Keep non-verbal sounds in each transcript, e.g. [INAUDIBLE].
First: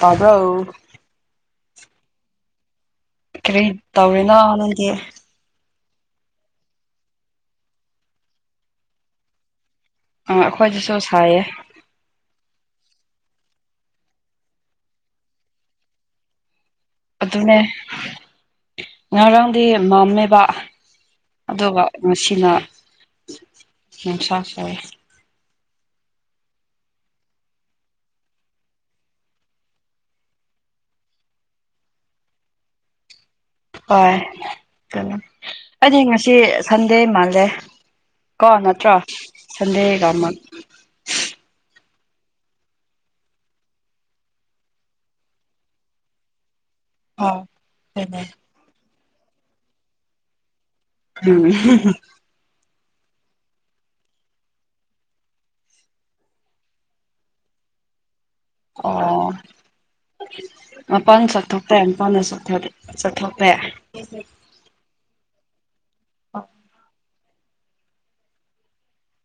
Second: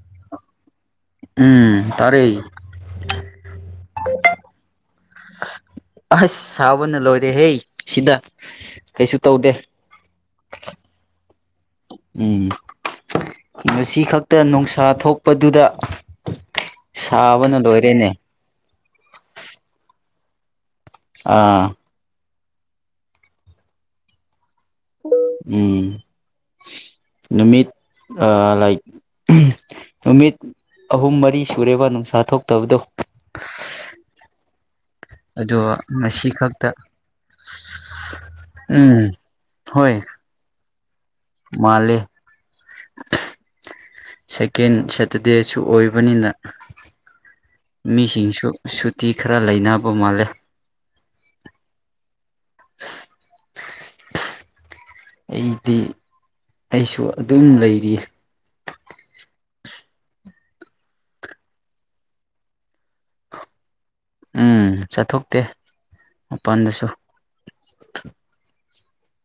ꯇꯥꯕ꯭ꯔꯣ ꯎꯝ ꯇꯥꯔꯦ ꯀꯔꯤ ꯇꯧꯔꯤꯅꯣ ꯅꯪꯗꯤ ꯑꯁ ꯁꯥꯕꯅ ꯂꯣꯏꯔꯦꯍꯦ ꯁꯤꯗ ꯀꯩꯁꯨ ꯇꯧꯗꯦ ꯑꯥ ꯑꯩꯈꯣꯏꯗꯁꯨ ꯁꯥꯏꯌꯦ ꯎꯝ ꯉꯁꯤ ꯈꯛꯇ ꯅꯨꯡꯁꯥ ꯊꯣꯛꯄꯗꯨꯗ ꯑꯗꯨꯅꯦ ꯁꯥꯕꯅ ꯂꯣꯏꯔꯦꯅꯦ ꯉꯔꯥꯡꯗꯤ ꯃꯥꯝꯃꯦꯕ ꯑꯥ ꯑꯗꯨꯒ ꯉꯁꯤꯅ ꯅꯨꯡꯁꯥ ꯁꯥꯏ ꯎꯝ ꯅꯨꯃꯤꯠ ꯂꯥꯏꯛ ꯅꯨꯃꯤꯠ ꯑꯍꯨꯝ ꯃꯔꯤ ꯁꯨꯔꯦꯕ ꯅꯨꯡꯁꯥ ꯊꯣꯛꯇꯕꯗꯣ ꯍꯣꯏ ꯑꯗꯣ ꯑꯩꯗꯤ ꯉꯁꯤ ꯈꯛꯇ ꯁꯟꯗꯦ ꯃꯥꯜꯂꯦ ꯀꯣ ꯅꯠꯇ꯭ꯔꯣ ꯎꯝ ꯍꯣꯏ ꯁꯟꯗꯦꯒ ꯑꯃꯨꯛ ꯃꯥꯜꯂꯦ ꯁꯦꯀꯦꯟ ꯁꯥꯇꯔꯗꯦꯁꯨ ꯑꯣꯏꯕꯅꯤꯅ ꯑꯥ ꯃꯤꯁꯤꯡꯁꯨ ꯁꯨꯇꯤ ꯈꯔ ꯂꯩꯅꯕ ꯃꯥꯜꯂꯦ ꯎꯝ [INAUDIBLE] ꯑꯩꯗꯤ ꯑꯩꯁꯨ ꯑꯗꯨꯝ ꯂꯩꯔꯤ ꯑꯣ ꯃꯄꯥꯟꯗ ꯆꯠꯊꯣꯛꯄ ꯃꯄꯥꯟꯗ ꯆꯠꯊꯣꯛꯇꯦ ꯎꯝ ꯆꯠꯊꯣꯛꯇꯦ ꯃꯄꯥꯟꯗꯁꯨ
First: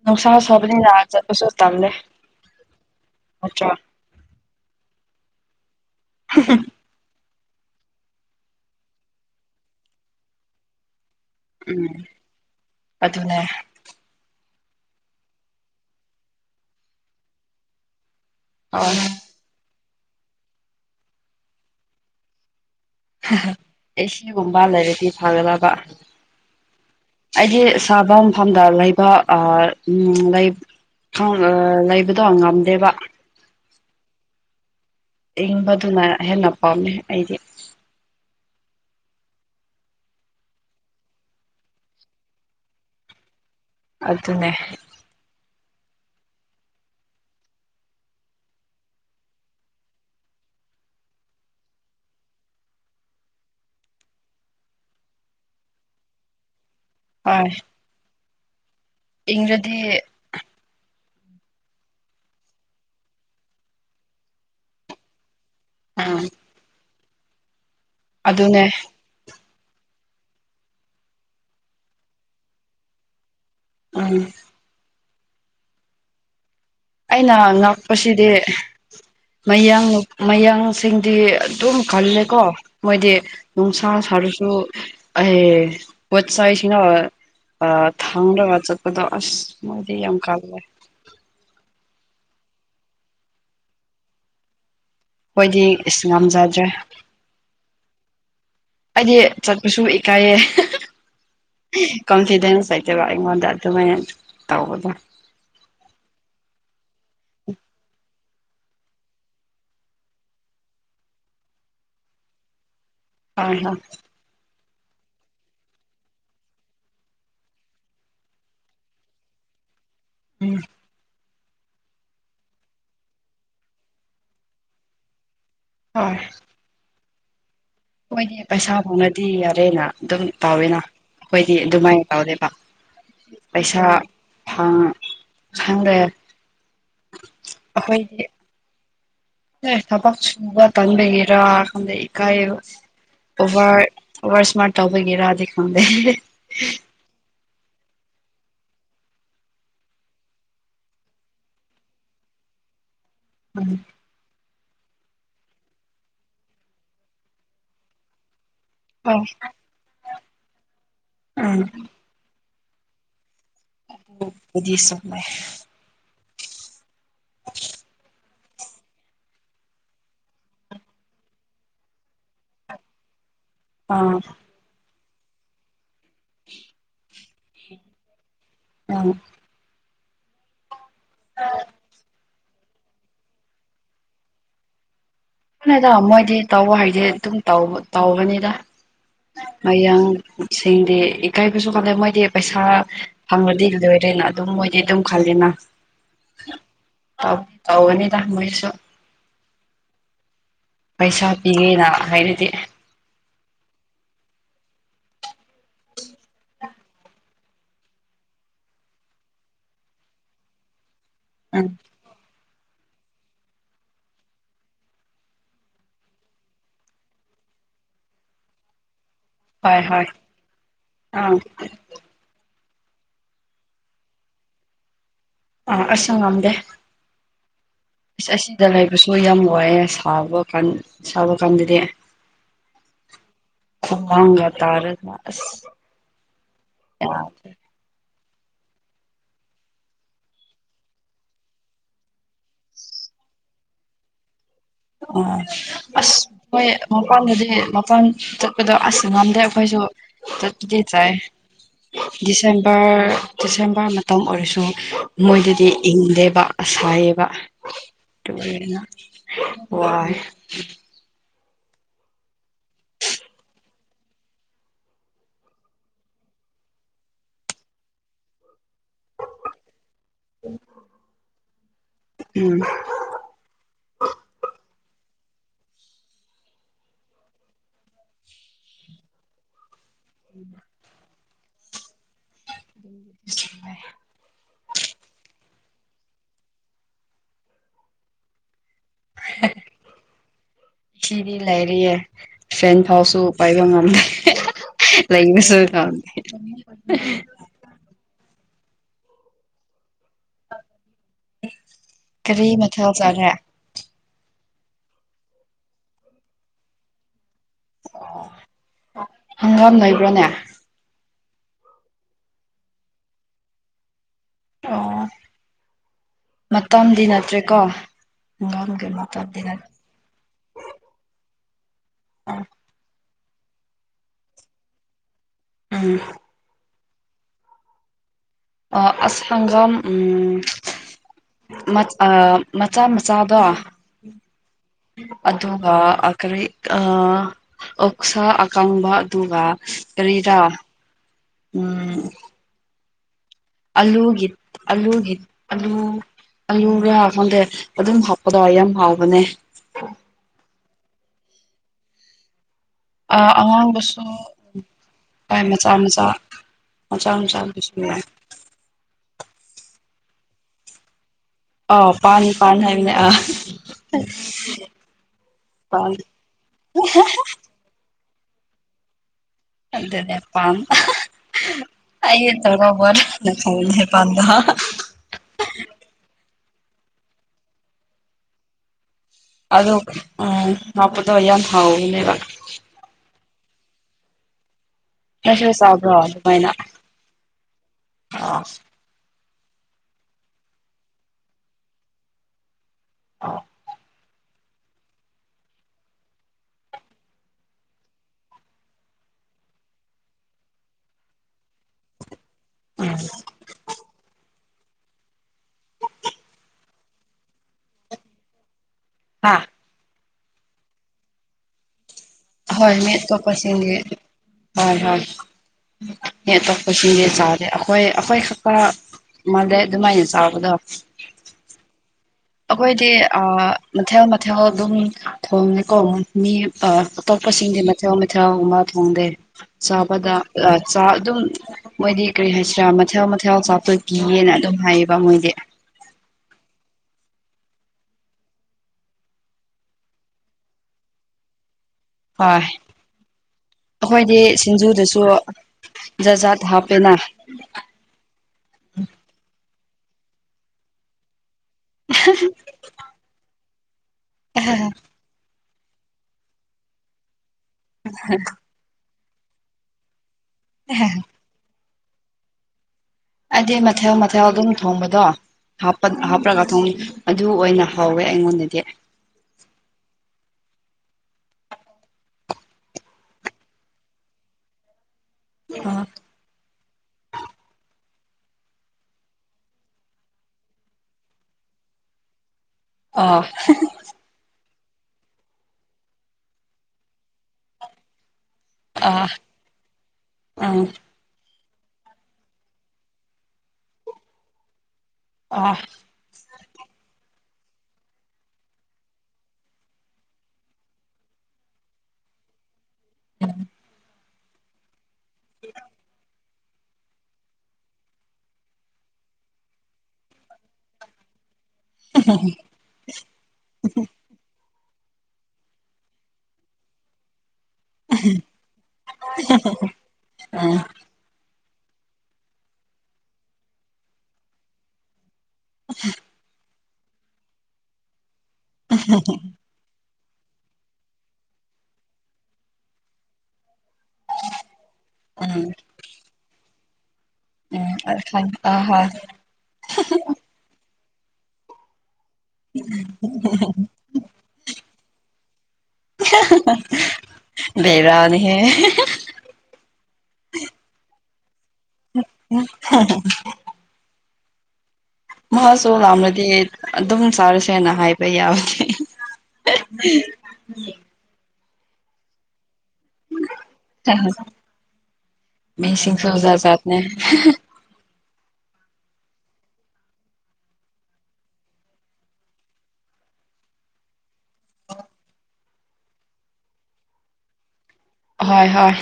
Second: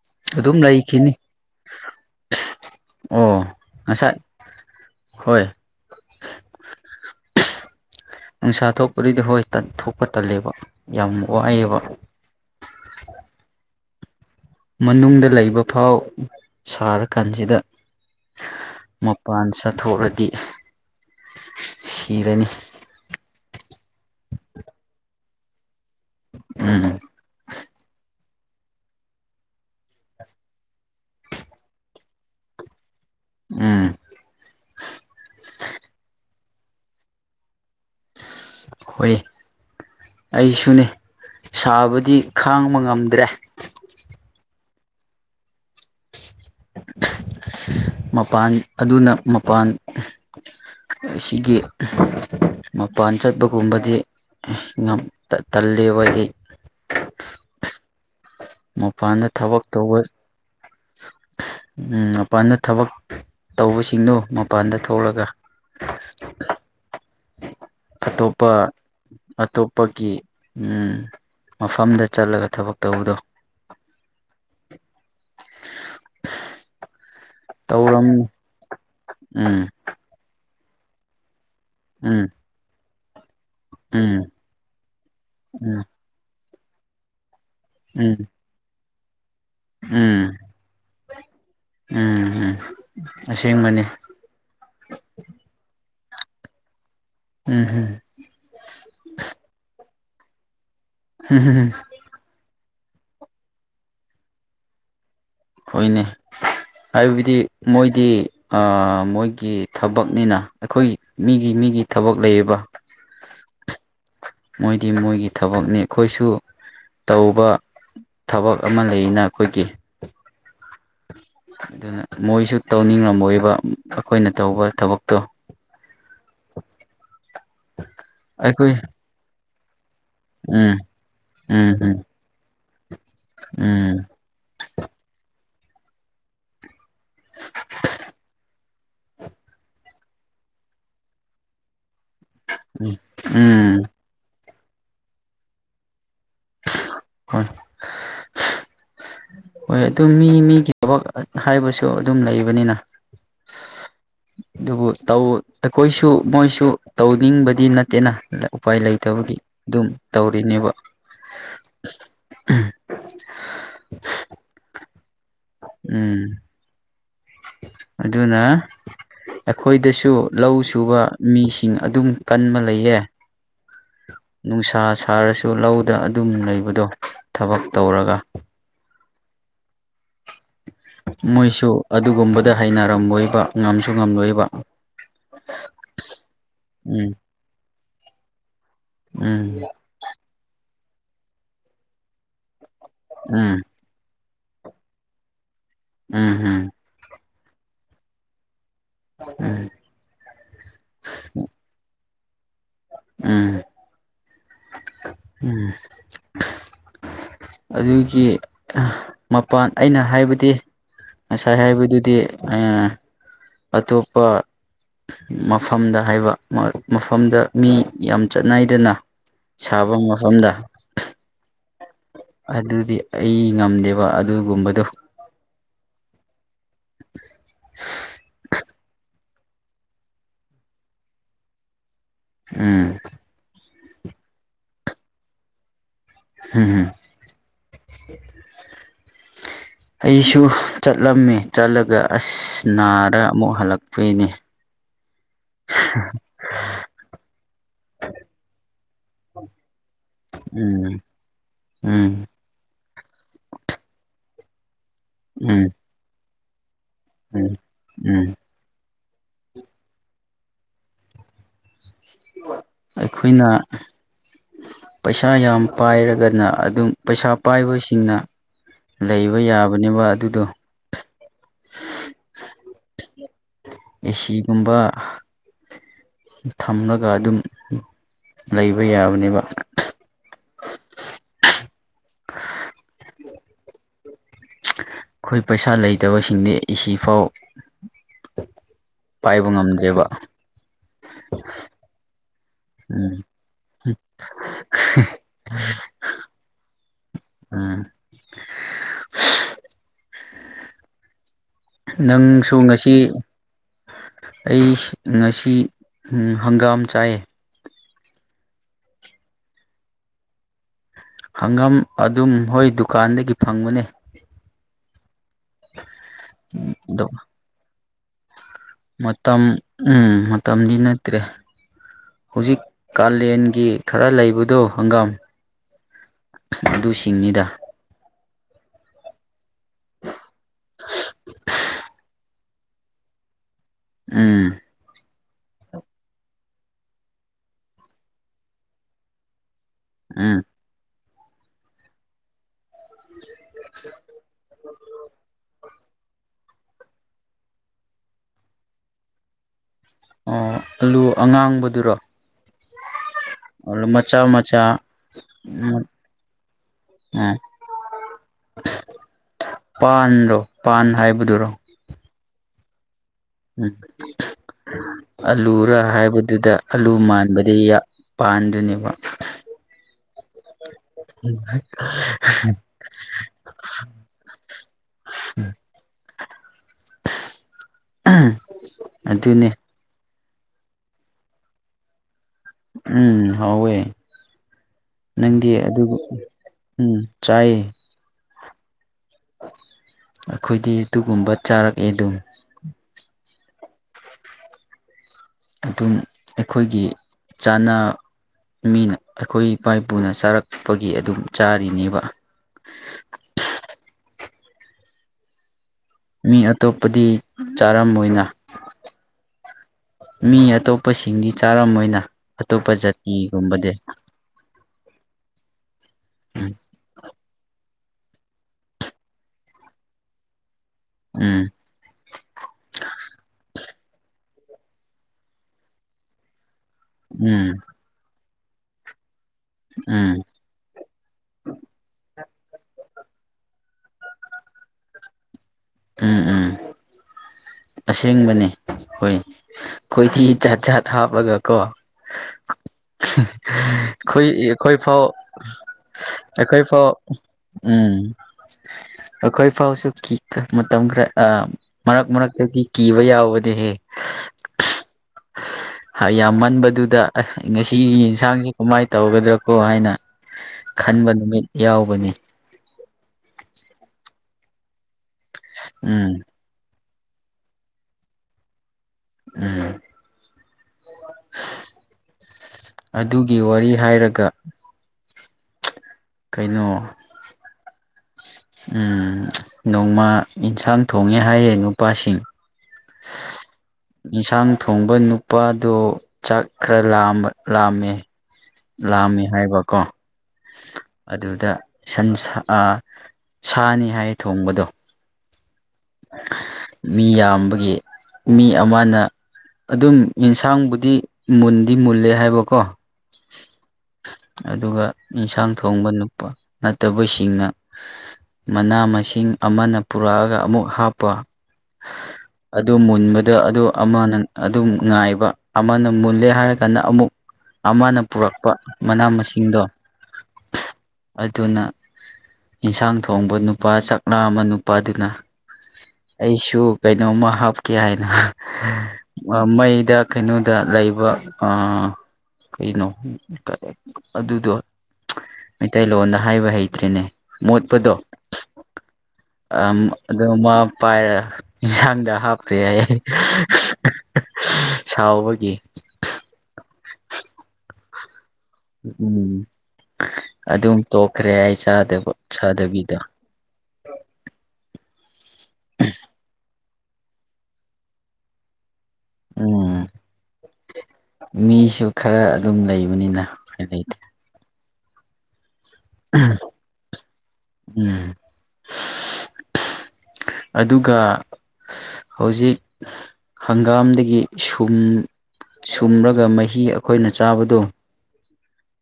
ꯅꯨꯡꯁꯥ ꯑꯗꯨꯝ ꯁꯥꯕꯅꯤꯅ ꯂꯩꯈꯤꯅꯤ ꯆꯠꯄꯁꯨ ꯇꯜꯂꯦ ꯑꯣ ꯅꯠꯇ꯭ꯔꯣ ꯉꯁꯥꯏ ꯍꯣꯏ [INAUDIBLE] ꯅꯨꯡꯁꯥ ꯊꯣꯛꯄꯗꯤꯗ ꯍꯣꯏ ꯊꯣꯛꯄ ꯇꯜꯂꯦꯕ ꯌꯥꯝ ꯋꯥꯏꯌꯦꯕ ꯎꯝ ꯑꯗꯨꯅꯦ ꯃꯅꯨꯡꯗ ꯂꯩꯕ ꯐꯥꯎ ꯁꯥꯔꯀꯥꯟꯁꯤꯗ [UNINTELLIGIBLE] ꯄꯥꯟ ꯆꯥꯊꯣꯛꯂꯗꯤ ꯁꯤꯔꯅꯤ ꯑꯦ ꯁꯤ ꯒꯨꯝꯕ ꯂꯩꯔꯗꯤ ꯐꯒꯗꯕ ꯎꯝ ꯑꯩꯗꯤ ꯁꯥꯕ ꯃꯐꯝꯗ ꯂꯩꯕ ꯑꯥ ꯎꯝ ꯂꯩ ꯂꯩꯕꯗꯣ ꯉꯝꯗꯦꯕ ꯎꯝ ꯏꯪꯕꯗꯨꯅ ꯍꯦꯟꯅ ꯄꯥꯝꯃꯦ ꯑꯩꯗꯤ ꯍꯣꯏ ꯑꯩꯁꯨꯅꯦ ꯁꯥꯕꯗꯤ ꯈꯥꯡꯕ ꯉꯝꯗ꯭ꯔꯦ ꯑꯗꯨꯅꯦ ꯃꯄꯥꯟ ꯑꯗꯨꯅ ꯃꯄꯥꯟ ꯑꯁꯤꯒꯤ ꯃꯄꯥꯟ ꯆꯠꯄꯒꯨꯝꯕꯗꯤ ꯉꯝ ꯇꯜꯂꯦꯕ ꯑꯩ ꯍꯣꯏ ꯃꯄꯥꯟꯗ ꯊꯕꯛ ꯏꯪꯔꯗꯤ ꯇꯧꯕ ꯎꯝ ꯃꯄꯥꯟꯗ ꯊꯕꯛ ꯇꯧꯕꯁꯤꯡꯗꯣ ꯃꯄꯥꯟꯗ ꯊꯣꯛꯂꯒ ꯎꯝ ꯑꯇꯣꯞꯄ ꯑꯗꯨꯅꯦ ꯑꯇꯣꯞꯄꯒꯤ ꯃꯐꯝꯗ ꯆꯠꯂꯒ ꯊꯕꯛ ꯇꯧꯕꯗꯣ ꯎꯝ ꯑꯩꯅ ꯇꯧꯔꯝꯃꯤ ꯉꯥꯛꯄꯁꯤꯗꯤ ꯎꯝ ꯃꯌꯥꯡ ꯃꯌꯥꯡꯁꯤꯡꯗꯤ ꯑꯗꯨꯝ ꯎꯝ ꯈꯜꯂꯦꯀꯣ ꯃꯣꯏꯗꯤ ꯅꯨꯡꯁꯥ ꯎꯝ ꯁꯥꯔꯁꯨ ꯑꯩ ꯎꯝ ꯄꯣꯠ ꯆꯩꯁꯤꯡꯗꯣ ꯎꯝ ꯊꯥꯡꯔꯒ ꯆꯠꯄꯗꯣ ꯑꯁ ꯃꯣꯏꯗꯤ ꯌꯥꯝ ꯎꯝ ꯀꯥꯜꯂꯦ ꯎꯝ ꯎꯝ ꯑꯁꯦꯡꯕꯅꯦ ꯑꯩꯈꯣꯏꯗꯤ ꯏꯁꯁ ꯉꯝꯖꯗ꯭ꯔꯦ ꯎꯝ ꯍꯝ ꯑꯩꯗꯤ ꯆꯠꯄꯁꯨ ꯏꯀꯥꯏꯌꯦ [UNINTELLIGIBLE] ꯀꯝꯐꯤꯗꯦꯟꯁ ꯂꯣꯆꯕ ꯑꯩꯉꯣꯟꯗ ꯑꯗꯨꯃꯥꯏ ꯇꯧꯕꯗꯨ ꯍꯣꯏꯅꯦ ꯍꯥꯏꯕꯗꯤ ꯃꯣꯏꯗꯤ ꯃꯣꯏꯒꯤ ꯊꯕꯛꯅꯤꯅ ꯑꯩꯈꯣꯏ ꯃꯤꯒꯤ ꯃꯤꯒꯤ ꯊꯕꯛ ꯂꯩꯌꯦꯕ [UNINTELLIGIBLE] ꯃꯣꯏꯗꯤ ꯃꯣꯏꯒꯤ ꯊꯕꯛꯅꯤ ꯑꯩꯈꯣꯏꯁꯨ ꯇꯧꯕ ꯊꯕꯛ ꯑꯃ ꯂꯩꯅ ꯑꯩꯈꯣꯏꯒꯤ ꯎꯝ ꯑꯗꯨꯅ ꯃꯣꯏꯁꯨ ꯇꯧꯅꯤꯡꯉꯝꯃꯣꯏꯕ ꯑꯩꯈꯣꯏꯅ ꯇꯧꯕ ꯊꯕꯛꯇꯣ ꯍꯣꯏ ꯃꯣꯏꯗꯤ ꯑꯩꯈꯣꯏ ꯄꯩꯁꯥ ꯐꯪꯂꯗꯤ ꯌꯥꯔꯦꯅ ꯑꯗꯨꯝ ꯎꯝ ꯇꯥꯎꯋꯦꯅ ꯑꯩꯈꯣꯏꯗꯤ ꯎꯝ ꯎꯝ ꯑꯗꯨꯃꯥꯏꯅ ꯇꯥꯎꯗꯦꯕ ꯄꯩꯁꯥ ꯎꯝ ꯐꯥꯡ ꯈꯪꯗ꯭ꯔꯦ ꯑꯩꯈꯣꯏꯗꯤ [INAUDIBLE] ꯊꯕꯛꯁꯨꯕ ꯀꯟꯕꯒꯤꯔꯥ ꯈꯪꯗꯦ ꯏꯀꯥꯏ ꯎꯝ ꯑꯣꯚꯔ ꯑꯣꯚꯔ ꯁꯃꯥꯔꯠ ꯇꯧꯕꯒꯤꯔꯥꯗꯤ ꯈꯪꯗꯦ [UNINTELLIGIBLE] ꯍꯣꯏ ꯑꯗꯨ ꯃꯤ ꯃꯤꯒꯤ ꯊꯕꯛ ꯍꯥꯏꯕꯁꯨ ꯑꯗꯨꯝ ꯂꯩꯕꯅꯤꯅ ꯎꯝ ꯑꯗꯨꯕꯨ ꯇꯧ ꯑꯩꯈꯣꯏꯁꯨ ꯃꯣꯏꯁꯨ ꯇꯧꯅꯤꯡꯕꯗꯤ ꯅꯠꯇꯦꯅ ꯎꯄꯥꯏ ꯍꯣꯏ ꯂꯩꯇꯕꯒꯤ ꯑꯗꯨꯝ ꯇꯧꯔꯤꯅꯦꯕ ꯎꯝ [UNINTELLIGIBLE] ꯎꯝ ꯑꯗꯨꯅ ꯑꯩꯈꯣꯏꯗꯁꯨ ꯂꯧ ꯁꯨꯕ ꯃꯤꯁꯤꯡ ꯑꯗꯨꯝ ꯀꯟꯕ ꯂꯩꯌꯦ ꯑꯥ ꯅꯨꯡꯁꯥ ꯁꯥꯔꯁꯨ ꯂꯧꯗ ꯑꯗꯨꯝ ꯂꯩꯕꯗꯣ ꯊꯕꯛ ꯇꯧꯔꯒ ꯑꯝ ꯃꯣꯏꯁꯨ ꯑꯗꯨꯒꯨꯝꯕꯗ ꯍꯩꯅꯔꯝꯃꯣꯏꯕ ꯉꯝꯁꯨ ꯉꯝꯂꯣꯏꯕ ꯑꯗꯨꯅꯦꯗ ꯃꯣꯏꯗꯤ ꯇꯧꯕ ꯍꯥꯏꯗꯤ ꯎꯝ ꯑꯗꯨꯝ ꯇꯧꯕꯥ ꯇꯧꯕꯅꯤꯗ ꯎꯝ ꯃꯌꯥꯡ ꯏꯁꯤꯡꯗꯤ ꯏꯀꯥꯏꯕꯁꯨ ꯈꯪꯗꯦ ꯃꯣꯏꯗꯤ ꯄꯩꯁꯥ ꯎꯝ ꯐꯪꯉꯗꯤ ꯂꯣꯏꯔꯦꯅꯥ ꯑꯗꯨꯝ ꯃꯣꯏꯗꯤ ꯑꯗꯨꯝ ꯈꯜꯂꯦꯅ ꯎꯝ ꯍꯨꯝ ꯇꯧ ꯇꯧꯒꯅꯤꯗ ꯃꯣꯏꯁꯨ ꯎꯝ ꯄꯩꯁꯥ ꯄꯤꯒꯦꯅ ꯍꯥꯏꯔꯗꯤ ꯎꯝ ꯎꯝ ꯑꯗꯨꯒꯤ ꯃꯄꯥꯟ ꯑꯩꯅ ꯍꯥꯏꯕꯗꯤ ꯉꯁꯥꯏ ꯎꯝ ꯍꯥꯏꯕꯗꯨꯗꯤ ꯑ ꯑꯇꯣꯞꯄ ꯃꯐꯝꯗ ꯍꯥꯏꯕ ꯃꯐꯝꯗ ꯃꯤ ꯌꯥꯝ ꯆꯠꯅꯥꯏꯗꯅ ꯍꯣꯏ ꯍꯣꯏ ꯑꯥ ꯑꯗꯨꯗꯤ ꯑꯩ ꯉꯝꯗꯦꯕ ꯑꯗꯨꯒꯨꯝꯕꯗꯣ ꯑ ꯑꯁꯨ ꯉꯝꯗꯦ ꯑꯁ ꯑꯁꯤꯗ ꯂꯩꯕꯁꯨ ꯌꯥꯝ ꯋꯥꯏꯑꯦ ꯁꯥꯕ ꯀꯥꯟ ꯁꯥꯕ ꯀꯥꯟꯗꯗꯤ ꯎꯝ ꯍꯨꯃꯥꯡꯒ ꯇꯥꯔꯒ ꯑꯁ ꯍꯨꯝ ꯍꯨꯝ [INAUDIBLE] ꯑꯩꯁꯨ ꯆꯠꯂꯝꯃꯦ ꯆꯠꯂꯒ ꯑꯁ ꯅꯥꯔꯒ ꯑꯃꯨꯛ ꯍꯜꯂꯛꯄꯩꯅꯦ ꯑꯣ ꯑꯁ ꯑꯩꯈꯣꯏ ꯃꯄꯥꯟꯗꯗꯤ ꯃꯄꯥꯟ ꯆꯠꯄꯗꯣ ꯑꯁ ꯉꯝꯗꯦ ꯑꯩꯈꯣꯏꯁꯨ ꯆꯞꯄꯨꯗꯤ ꯎꯝ ꯆꯥꯢꯌꯦ ꯗꯤꯁ ꯎꯝ ꯗꯤꯁꯦꯝꯕꯔ ꯗꯤꯁꯦꯝꯕꯔ ꯃꯇꯝ ꯑꯣꯏꯔꯁꯨ ꯃꯣꯏꯗꯨꯗꯤ ꯎꯝ ꯏꯪꯗꯦꯕ ꯑꯁꯥꯏꯌꯦ ꯕ ꯎꯝ ꯎꯝ ꯗꯨꯒꯤ ꯑꯩꯅ ꯋꯥꯢ ꯑꯩꯈꯣꯏꯅ ꯄꯩꯁꯥ ꯌꯥꯝ ꯄꯥꯏꯔꯒꯅ ꯑꯗꯨꯝ ꯄꯩꯁꯥ ꯄꯥꯏꯕꯁꯤꯡꯅ ꯂꯩꯕ ꯌꯥꯕꯅꯦꯕ ꯑꯗꯨꯗꯣ [INAUDIBLE] ꯎꯝ ꯑꯦ ꯁꯤꯒꯨꯝꯕ ꯊꯝꯂꯒ ꯑꯗꯨꯝ ꯂꯩꯕ ꯌꯥꯕꯅꯦꯕ [INAUDIBLE] [INAUDIBLE] ꯈꯣꯏ ꯄꯩꯁꯥ ꯂꯩꯇꯕꯁꯤꯡꯗꯤ ꯑꯦ ꯁꯤꯐꯥꯎ ꯄꯥꯏꯕ ꯉꯝꯗ꯭ꯔꯦꯕ [UNINTELLIGIBLE] ꯗꯤ ꯂꯩꯔꯤꯌꯦ ꯐꯦꯟ ꯎꯝ ꯐꯥꯎꯁꯨ ꯄꯥꯏꯕ ꯉꯝꯗꯦ ꯂꯩꯕꯁꯨ ꯉꯝꯗꯦ ꯑꯝ ꯅꯪꯁꯨ ꯀꯔꯤ ꯃꯊꯦꯜ ꯉꯁꯤ ꯆꯥꯔꯦ ꯑꯩꯁꯤ ꯉꯁꯤ ꯍꯪꯒꯥꯝ ꯆꯥꯏ ꯍꯪꯒꯥꯝ ꯂꯩꯕ꯭ꯔꯅꯦ ꯍꯪꯒꯥꯝ ꯑꯗꯨꯝ ꯍꯣꯏ ꯗꯨꯀꯥꯟꯗꯒꯤ ꯐꯪꯕꯅꯦ ꯑꯣ ꯃꯇꯝꯗꯤ ꯑꯗꯣ ꯅꯠꯇ꯭ꯔꯦꯀꯣ ꯈꯪꯒꯒꯤ ꯃꯇꯝꯗꯤ ꯃꯇꯝ ꯅꯠꯇ꯭ꯔꯦ ꯎꯝ ꯃꯇꯝꯗꯤ ꯅꯠꯇ꯭ꯔꯦ ꯍꯧꯖꯤꯛ ꯀꯥꯂꯦꯟꯒꯤ ꯈꯔ ꯂꯩꯕꯗꯣ ꯍꯪꯒꯥꯝ ꯎꯝ ꯑꯗꯨꯁꯤꯡꯅꯤꯗ ꯑꯥ ꯑꯁ ꯍꯪꯟꯒꯝ ꯎꯝ ꯃꯆ ꯑꯥ ꯃꯆꯥ ꯃꯆꯥꯗꯣ ꯎꯝ ꯑꯗꯨꯒ ꯑꯥ ꯀꯔꯤ ꯑꯥ ꯑꯣꯛꯁꯥ ꯑꯀꯪꯕ ꯑꯗꯨꯒ ꯀꯔꯤꯔꯥ ꯎꯝ ꯎꯝ ꯎꯝ [INAUDIBLE] ꯑꯂꯨꯒꯤ ꯑꯂꯨꯒꯤ ꯑꯂꯨ ꯑꯂꯨꯒ ꯈꯣꯟꯗꯦ ꯑꯗꯨꯝ ꯍꯥꯞꯄꯗꯣ ꯌꯥꯝ ꯍꯥꯎꯕꯅꯦ ꯑꯥ ꯑꯂꯨ ꯑꯉꯥꯡꯕꯗꯨꯔꯣ ꯑꯥ ꯑꯉꯥꯡꯕꯁꯨ ꯃꯆꯥ ꯃꯆꯥ ꯌꯣꯏ ꯃꯆꯥ ꯎꯝ ꯃꯆꯥ ꯃꯆꯥ ꯃꯆꯥ ꯑꯗꯨꯁꯨ ꯌꯥꯏ ꯄꯥꯟꯗꯣ ꯄꯥꯟ ꯍꯥꯏꯕꯗꯨꯔꯣ ꯑꯥꯎ ꯄꯥꯟ ꯄꯥꯟ ꯍꯥꯏꯕꯅꯦ ꯑꯥ ꯎꯝ ꯑꯂꯨꯔꯥ ꯄꯥꯟ ꯍꯥꯏꯕꯗꯨꯗ ꯑꯂꯨ ꯃꯥꯟꯕꯗꯤ ꯄꯥꯟꯗꯨꯅꯦꯕ ꯑꯗꯨꯗꯅꯦ ꯄꯥꯟ ꯑꯩ ꯇꯒꯣꯕ [UNINTELLIGIBLE] [UNINTELLIGIBLE] [UNINTELLIGIBLE] ꯑꯗꯨꯅꯦ ꯑꯗꯨ ꯎꯝ ꯍꯥꯞꯄꯗꯣ ꯌꯥꯝ ꯍꯥꯎꯕꯅꯦꯕꯥ ꯎꯝ ꯍꯥꯎꯋꯦ ꯅꯪꯗꯤ ꯅꯣꯏꯁꯨ ꯆꯥꯕ꯭ꯔꯣ ꯑꯗꯨꯒ ꯎꯝ ꯆꯥꯏꯌꯦ ꯑ [UNINTELLIGIBLE] ꯑꯩꯈꯣꯏꯗꯤ ꯑꯗꯨꯒꯨꯝꯕ ꯆꯥꯔꯛꯑꯦ ꯑꯗꯨꯝ ꯑ [UNINTELLIGIBLE] ꯑꯗꯨꯝ ꯑꯩꯈꯣꯏꯒꯤ ꯆꯥꯅ ꯃꯤꯅ ꯑꯩꯈꯣꯏ ꯏꯄꯥ ꯏꯄꯨꯅ ꯆꯥꯔꯛꯄꯒꯤ ꯑꯗꯨꯝ ꯆꯥꯔꯤꯅꯦꯕ ꯎꯝ ꯃꯤ ꯑꯇꯣꯞꯄꯗꯤ ꯆꯥꯔꯝꯃꯣꯏꯅ ꯍꯥꯥ ꯃꯤ ꯑꯇꯣꯞꯄꯁꯤꯡꯗꯤ ꯆꯥꯔꯝꯑꯣꯏꯅ ꯑꯇꯣꯞꯄ ꯍꯣꯏ ꯃꯤ ꯖꯥꯇꯤꯒꯨꯝꯕꯗꯤ ꯑꯇꯣꯞꯄꯁꯤꯡꯒꯤ ꯍꯣꯏ ꯍꯣꯏ ꯃꯤ ꯑꯇꯣꯞꯄ ꯁꯤꯡꯗꯤ ꯑꯩꯈꯣꯏ ꯑꯩꯈꯣꯏ ꯈꯛꯛꯇ ꯃꯥꯜꯂꯦ ꯑꯗꯨꯃꯥꯏꯅ ꯆꯥꯕꯗꯣ ꯎꯝ ꯑꯩꯈꯣꯏꯗꯤ ꯑꯥ ꯃꯊꯦꯜ ꯃꯊꯦꯜ ꯑꯗꯨꯝ ꯊꯣꯡꯉꯦꯀꯣ ꯃꯤ ꯑꯥ ꯎꯝ ꯑꯇꯣꯞꯄꯁꯤꯡꯗꯤ ꯃꯊꯦꯜ ꯃꯊꯦꯜꯒꯨꯕ ꯊꯣꯡꯗꯦ ꯆꯥꯕꯗ ꯎꯝ ꯆꯥ ꯑꯗꯨꯝ ꯃꯣꯏꯗꯤ ꯀꯔꯤ ꯍꯥꯏꯁꯤꯔꯥ ꯃꯊꯦꯜ ꯃꯊꯦꯜ ꯆꯥꯕꯗꯣ ꯀꯤꯌꯦꯅ ꯑꯗꯨꯝ ꯍꯥꯏꯌꯦꯕ ꯃꯣꯏꯗꯤ ꯎꯝ ꯎꯝ ꯑꯁꯦꯡꯕꯅꯦ ꯍꯣꯏ ꯈꯣꯏꯊꯤ ꯖꯥꯠ ꯖꯥꯠ ꯍꯥꯞꯔꯒ ꯀꯣ ꯍꯣꯏ [INAUDIBLE] ꯑꯩꯈꯣꯏꯗꯤ ꯈꯣꯏ ꯑꯩꯈꯣꯏ ꯁꯤꯡꯖꯨꯗꯁꯨ ꯐꯥꯎ ꯖꯥꯠ ꯖꯥꯠ ꯑꯩꯈꯣꯏ ꯐꯥꯎ ꯍꯥꯞꯄꯦꯅ ꯎꯝ ꯑꯩꯈꯣꯏ ꯐꯥꯎꯁꯨ ꯀꯤꯀꯣ ꯃꯇꯝ ꯈꯔ ꯃꯔꯛ ꯃꯔꯛꯇꯗꯤ ꯀꯤꯕ ꯌꯥꯎꯕꯅꯦꯍꯦ [INAUDIBLE] ꯌꯥꯝ ꯃꯟꯕꯗꯨꯗ ꯉꯁꯤ ꯌꯦꯟꯁꯥꯡꯁꯦ ꯀꯃꯥꯏ ꯇꯧꯒꯗ꯭ꯔꯥꯀꯣ ꯍꯥꯏꯅ ꯈꯟꯕ ꯅꯨꯃꯤꯠ ꯌꯥꯎꯕꯅꯦ ꯑꯩꯗꯤ ꯃꯊꯦꯜ ꯃꯊꯦꯜ ꯑꯗꯨꯝ ꯊꯣꯡꯕꯗꯣ ꯍꯥꯞꯄ ꯎꯝ ꯍꯥꯞꯔꯒ ꯑꯗꯨ ꯑꯣꯏꯅ ꯍꯥꯎꯋꯦ ꯑꯩꯉꯣꯟꯗꯗꯤ ꯎꯝ ꯑꯗꯨꯒꯤ ꯋꯥꯔꯤ ꯍꯥꯏꯔꯒ ꯑ [UNINTELLIGIBLE] ꯀꯩꯅꯣ ꯎꯝ ꯅꯣꯡꯃ ꯑꯦꯟꯁꯥꯡ ꯊꯣꯡꯉꯦ ꯍꯥꯏꯌꯦ ꯅꯨꯄꯥꯁꯤꯡ ꯑꯥ ꯌꯦꯟꯁꯥꯡ ꯊꯣꯡꯕ ꯅꯨꯄꯥꯗꯣ ꯆꯥꯛ ꯈꯔ ꯂꯥꯝꯕ ꯂꯥꯝꯃꯦ ꯂꯥꯝꯃꯤ ꯍꯥꯏꯕꯀꯣ ꯎꯝ ꯑꯗꯨꯗ ꯁꯟ ꯁꯥ ꯁꯥꯅꯤ ꯍꯥꯏ ꯊꯣꯡꯕꯗꯣ [UNINTELLIGIBLE] ꯃꯤ ꯌꯥꯝꯕꯒꯤ ꯃꯤ ꯑꯃꯅ ꯑꯗꯨꯝ ꯢꯟꯁꯥꯡꯕꯨꯗꯤ ꯃꯨꯟꯗꯤ ꯃꯨꯜꯂꯦ ꯍꯥꯏꯕꯀꯣ ꯑꯗꯨꯒ ꯏꯟꯁꯥꯡ ꯊꯣꯡꯕ ꯅꯨ ꯅꯠꯇꯕꯁꯤꯡꯅ ꯃꯅꯥ ꯃꯁꯤꯡ ꯑꯃꯅ ꯄꯨꯔꯛꯑꯒ ꯑꯃꯨꯛ ꯍꯥꯞꯄ ꯑꯗꯨ ꯃꯨꯟꯕꯗ ꯑꯗꯨ ꯑꯃ ꯅꯪ ꯑꯗꯨꯝ ꯉꯥꯏꯕ ꯑꯃꯅ ꯃꯨꯜꯂꯦ ꯍꯥꯏꯔꯀꯥꯟꯗ ꯑꯃꯨꯛ ꯑꯃꯅ ꯄꯨꯔꯛꯄ ꯃꯅꯥ ꯃꯁꯤꯡꯗꯣ ꯎꯝ ꯑꯗꯨꯅ ꯢꯟꯁꯥꯡ ꯊꯣꯡꯕ ꯅꯨꯄꯥ ꯆꯥꯛ ꯂꯥꯝꯕꯥ ꯅꯨꯄꯥꯗꯨꯅ ꯑꯩꯁꯨ ꯀꯩꯅꯣꯝꯃ ꯍꯥꯞꯀꯦ ꯍꯥꯏꯅ ꯃꯩꯗ ꯀꯩꯅꯣꯗ ꯂꯩꯕ ꯑꯥ ꯀꯩꯅꯣ ꯑꯗꯨꯗꯣ ꯎꯝ ꯃꯩꯇꯩꯂꯣꯟꯗ ꯍꯥꯏꯕ ꯍꯩꯇ꯭ꯔꯦꯅꯦ ꯃꯣꯠꯄꯗꯣ ꯎꯝ ꯑ ꯑꯗꯨ ꯃꯥ ꯄꯥꯏꯔ ꯢꯟꯁꯥꯡꯗ ꯍꯥꯞ ꯄꯦ ꯍꯥꯢꯌꯦ ꯁꯥꯎꯕꯒꯤ ꯕꯦꯔꯥꯅꯤꯍꯦ ꯎꯝ ꯑꯗꯨꯝ ꯇꯣꯛꯈ꯭ꯔꯦ ꯑꯩ ꯆꯥꯗꯕ ꯆꯥꯗꯕꯤꯗ ꯃꯍꯥꯛꯁꯨ ꯌꯥꯝꯔꯗꯤ ꯑꯗꯨꯝ ꯆꯥꯔꯁꯦꯅ ꯍꯥꯏꯕ ꯌꯥꯕꯅꯦ ꯎꯝ ꯃꯤꯁꯨ ꯈꯔ ꯑꯗꯨꯝ ꯂꯩꯕꯅꯤꯅ [UNINTELLIGIBLE] ꯃꯤꯁꯤꯡꯁꯨ ꯖꯥꯠ ꯖꯥꯠꯅꯦ ꯎꯝ ꯑꯗꯨꯒ ꯍꯧꯖꯤꯛ ꯍꯪꯒꯥꯝꯗꯒꯤ ꯁꯨꯝ ꯁꯨꯝꯔꯒ ꯃꯍꯤ ꯑꯩꯈꯣꯏꯅ ꯆꯥꯕꯗꯣ ꯍꯣꯏ ꯍꯣꯏ